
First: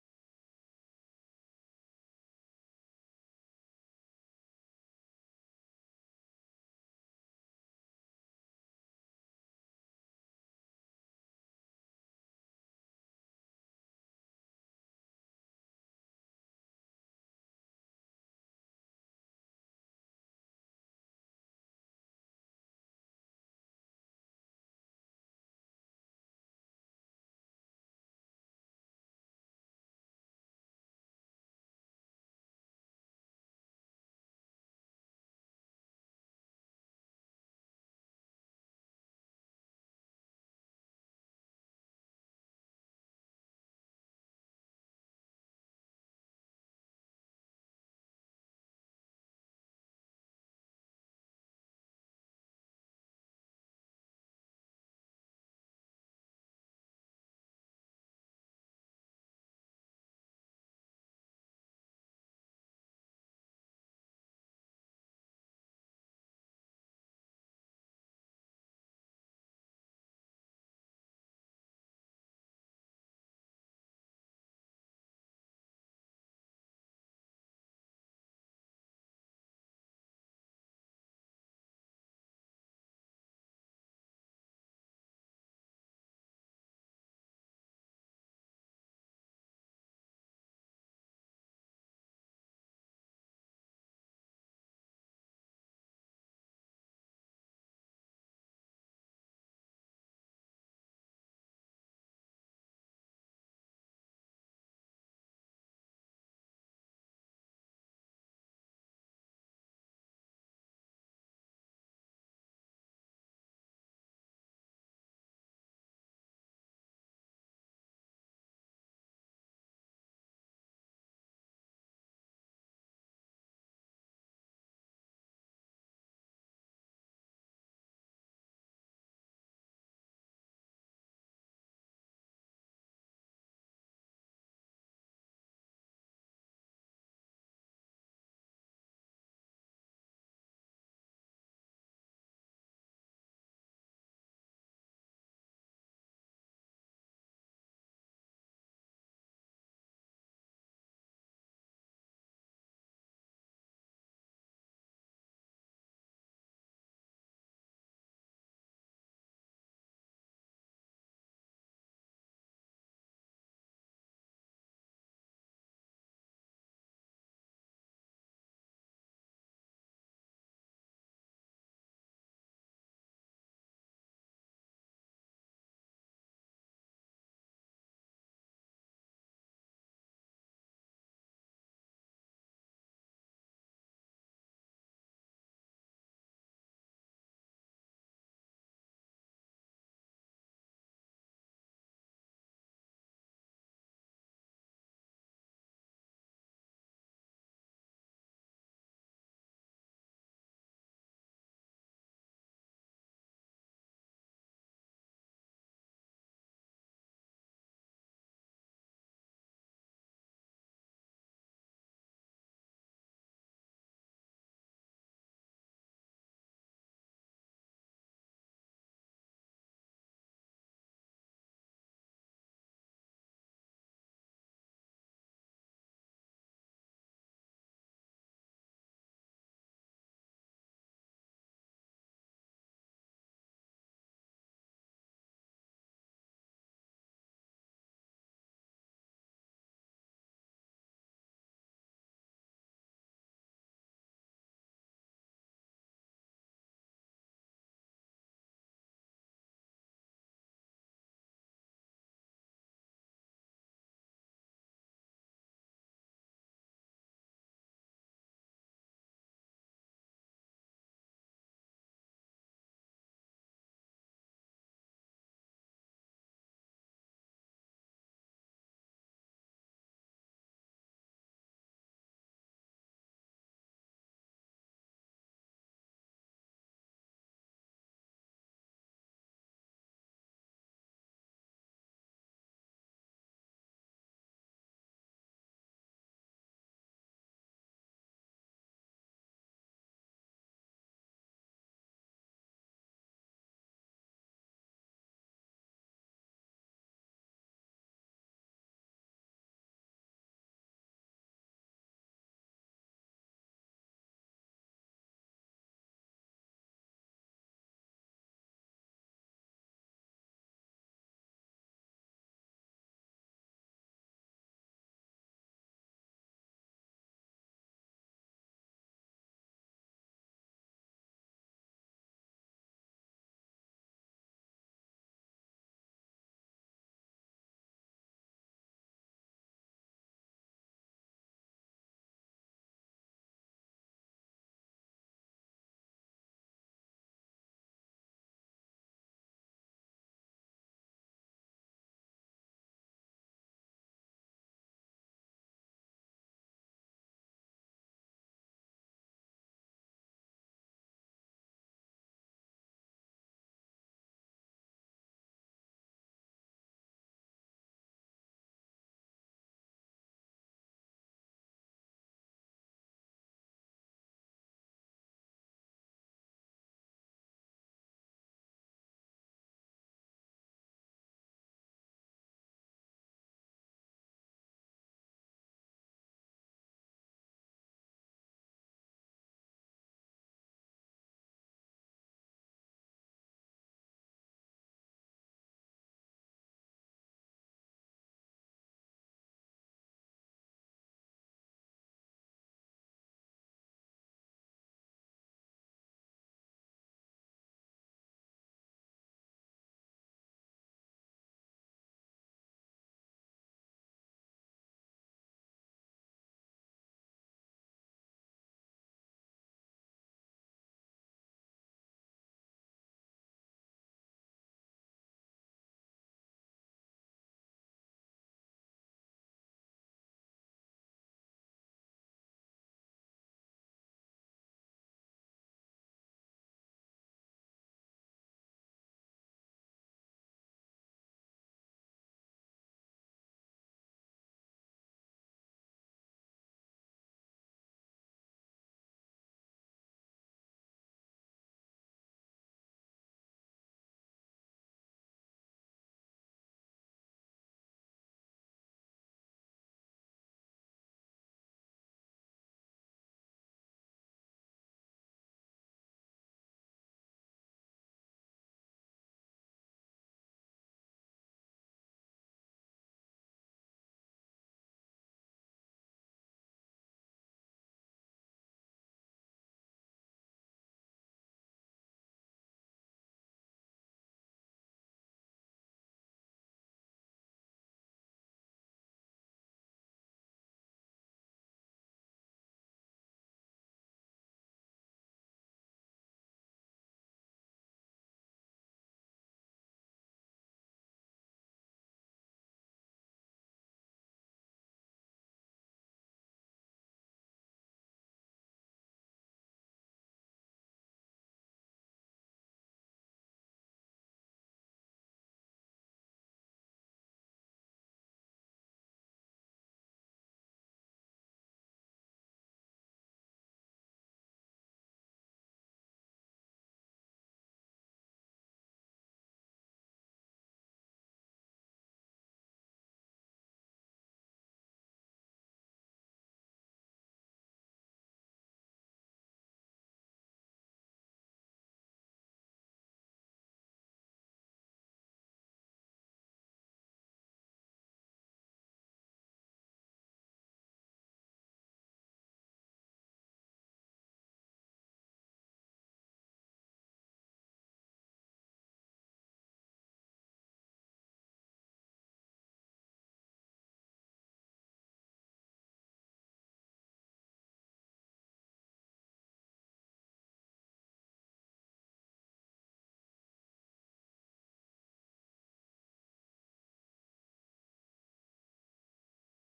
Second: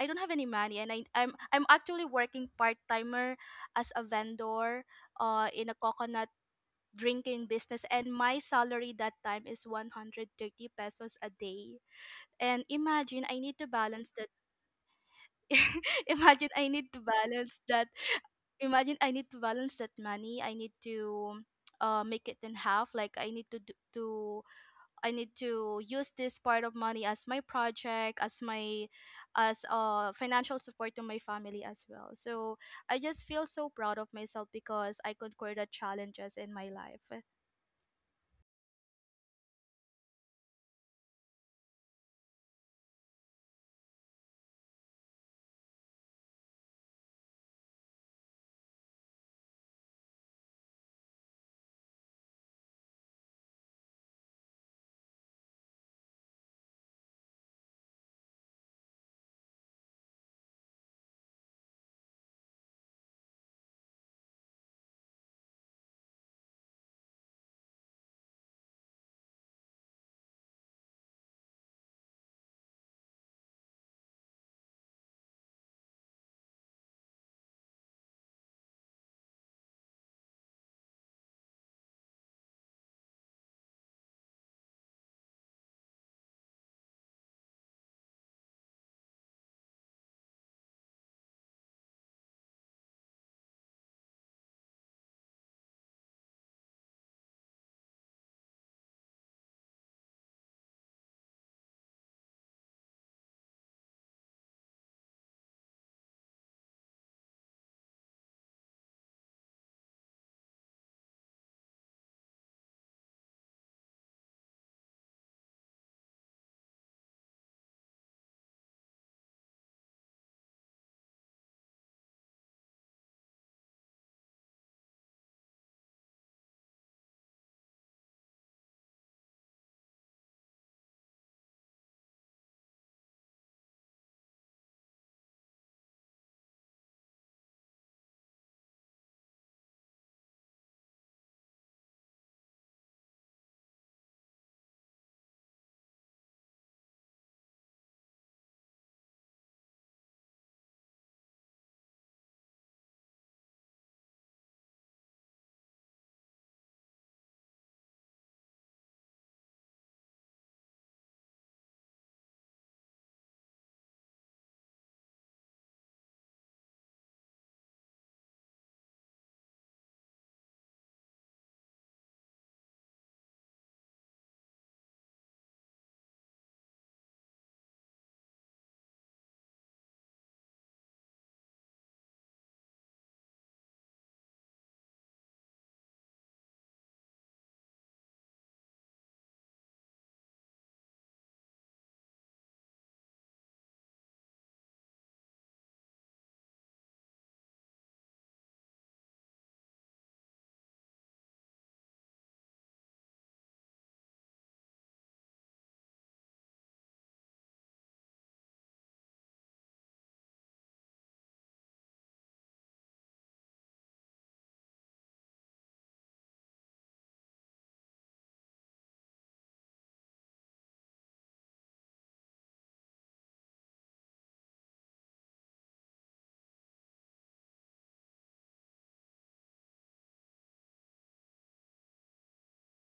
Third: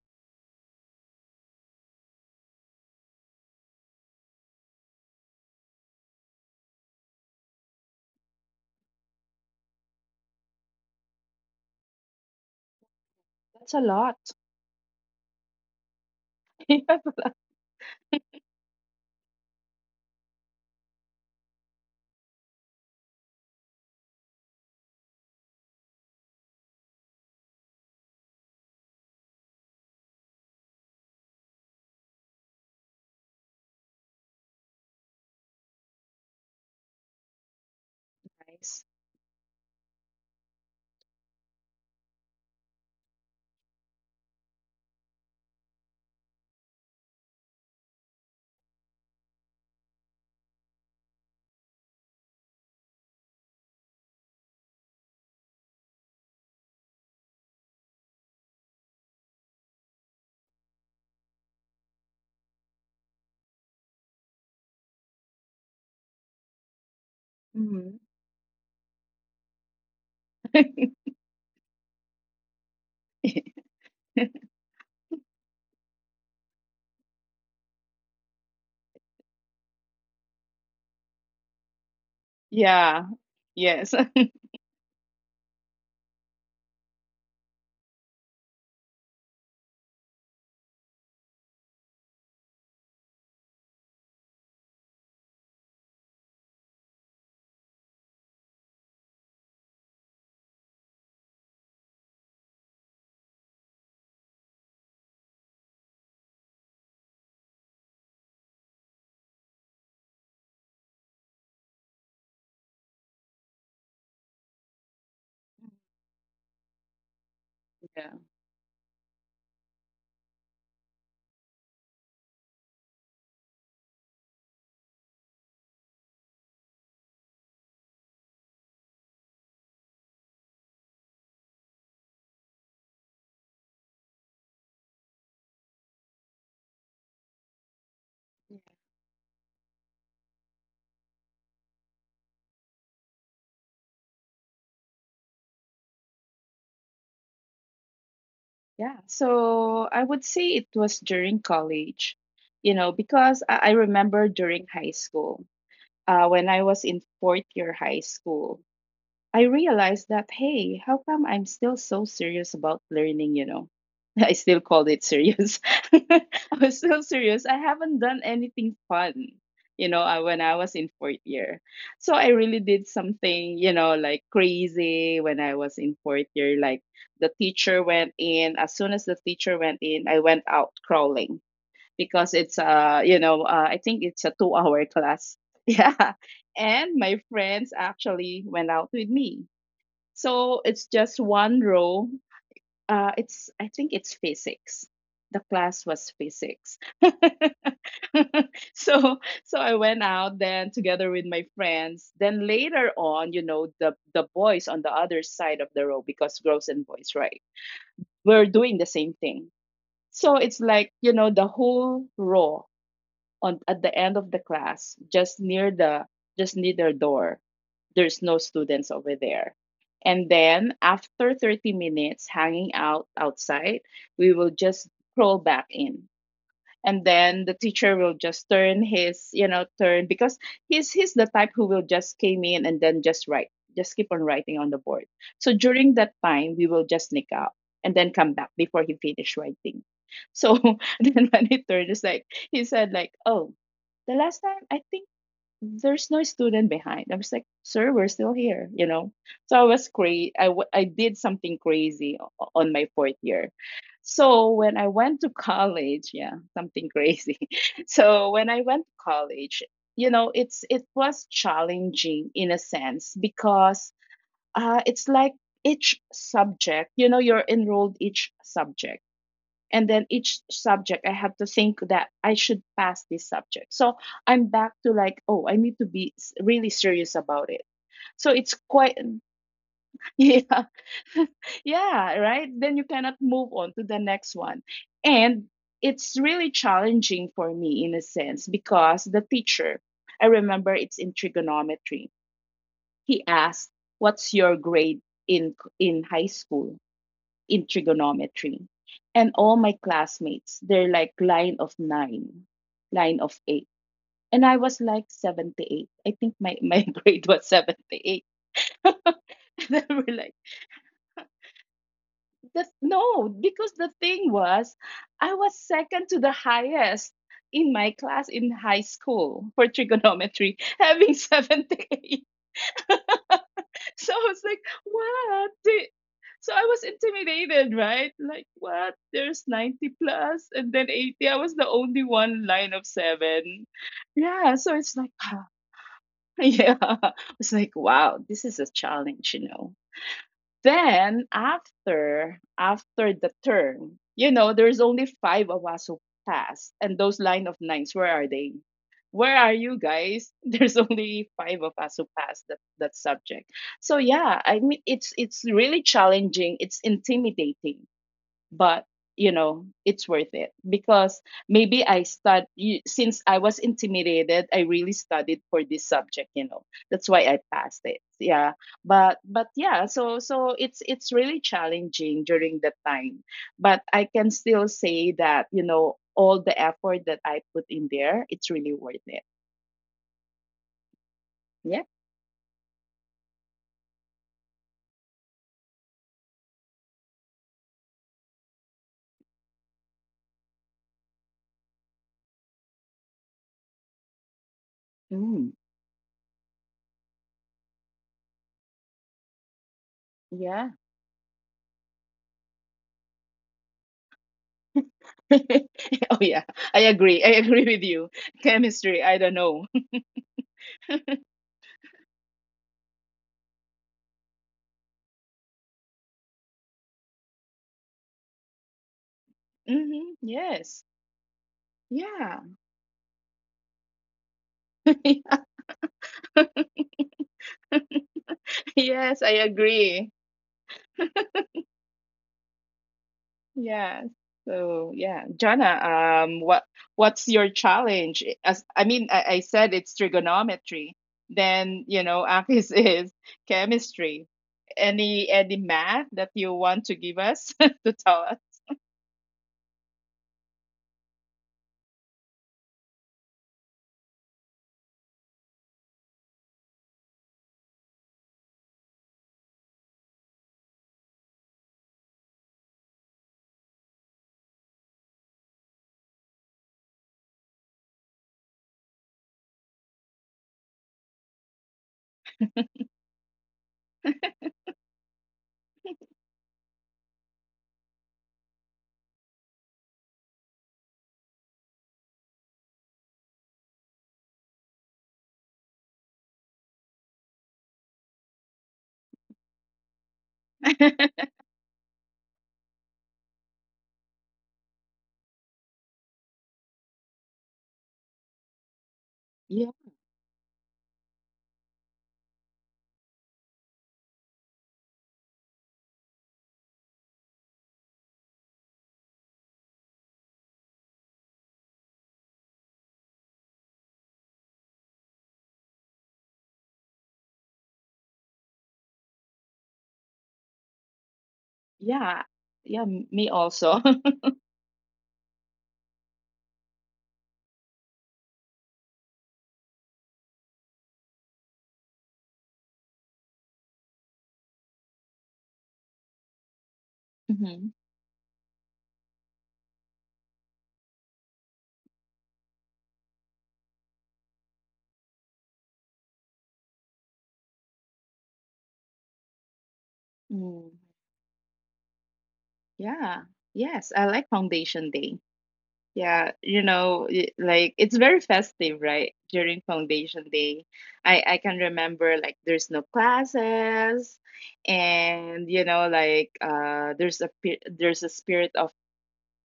B: I don't have any money. And I'm actually working part-timer as a vendor, in a coconut drinking business. And my salary that time is 130 pesos a day. And imagine, I need to
A: That's a
B: balance
A: lot.
B: that. Imagine, I need to
A: Yeah.
B: balance that. Imagine, I need to balance that money. I need to make it in half, like I need to I need to use this part of money as my project, as my, as financial support to my family as well. So I just feel so proud of myself because I conquered the challenges in my life.
A: Nice. Mhm. Yeah. Yes. Yeah. Yeah, so I would say it was during college, you know, because I remember during high school, when I was in fourth year high school, I realized that, hey, how come I'm still so serious about learning, you know? I still called it serious. I was still serious. I haven't done anything fun, you know, when I was in fourth year. So I really did something, you know, like crazy when I was in fourth year. Like the teacher went in. As soon as the teacher went in, I went out crawling because it's, you know, I think it's a 2 hour class. Yeah. And my friends actually went out with me, so it's just one row. It's, I think it's physics. The class was physics. so so I went out then together with my friends. Then later on, you know, the boys on the other side of the row, because girls and boys, right? We're doing the same thing. So it's like, you know, the whole row on at the end of the class, just near the, just near their door, there's no students over there. And then after 30 minutes hanging out outside, we will just crawl back in, and then the teacher will just turn his, you know, turn, because he's the type who will just came in and then just write, just keep on writing on the board. So during that time we will just sneak out and then come back before he finished writing. So then when he turned, it's like he said like, oh, the last time I think there's no student behind. I was like, sir, we're still here, you know? So I was crazy. I did something crazy on my fourth year. So when I went to college, yeah, something crazy. So when I went to college, you know, it was challenging in a sense because, it's like each subject, you know, you're enrolled each subject, and then each subject I have to think that I should pass this subject. So I'm back to like, oh, I need to be really serious about it. So it's quite yeah. Yeah, right, then you cannot move on to the next one. And it's really challenging for me in a sense because the teacher, I remember it's in trigonometry, he asked, what's your grade in high school in trigonometry. And all my classmates, they're like line of nine, line of eight. And I was like 78. I think my grade was 78. They were like, "That's-" no, because the thing was, I was second to the highest in my class in high school for trigonometry, having 78. So I was like, what? So I was intimidated, right? Like, what? There's 90 plus and then 80. I was the only one line of seven. Yeah. So it's like, yeah. It's like, wow, this is a challenge, you know? Then after the term, you know, there's only five of us who passed, and those line of nines, where are they? Where are you guys? There's only five of us who passed that subject. So yeah, I mean, it's really challenging. It's intimidating, but you know, it's worth it because maybe I since I was intimidated, I really studied for this subject, you know, that's why I passed it. Yeah. But yeah, so it's really challenging during the time, but I can still say that, you know, all the effort that I put in there, it's really worth it. Yeah. Mm, yeah. Oh yeah, I agree, I agree with you. Chemistry, I don't know. Hmm, yes. Yeah. Yes, I agree. Yes. So yeah, Jana, what what's your challenge? As I mean, I said it's trigonometry. Then you know, Akis is chemistry. Any math that you want to give us to tell us? Yeah, yeah, yeah. Me also. Mhm. Mm, yeah. Yes, I like Foundation Day. Yeah, you know, like it's very festive, right? During foundation day, I can remember like there's no classes, and you know, like there's a there's a spirit of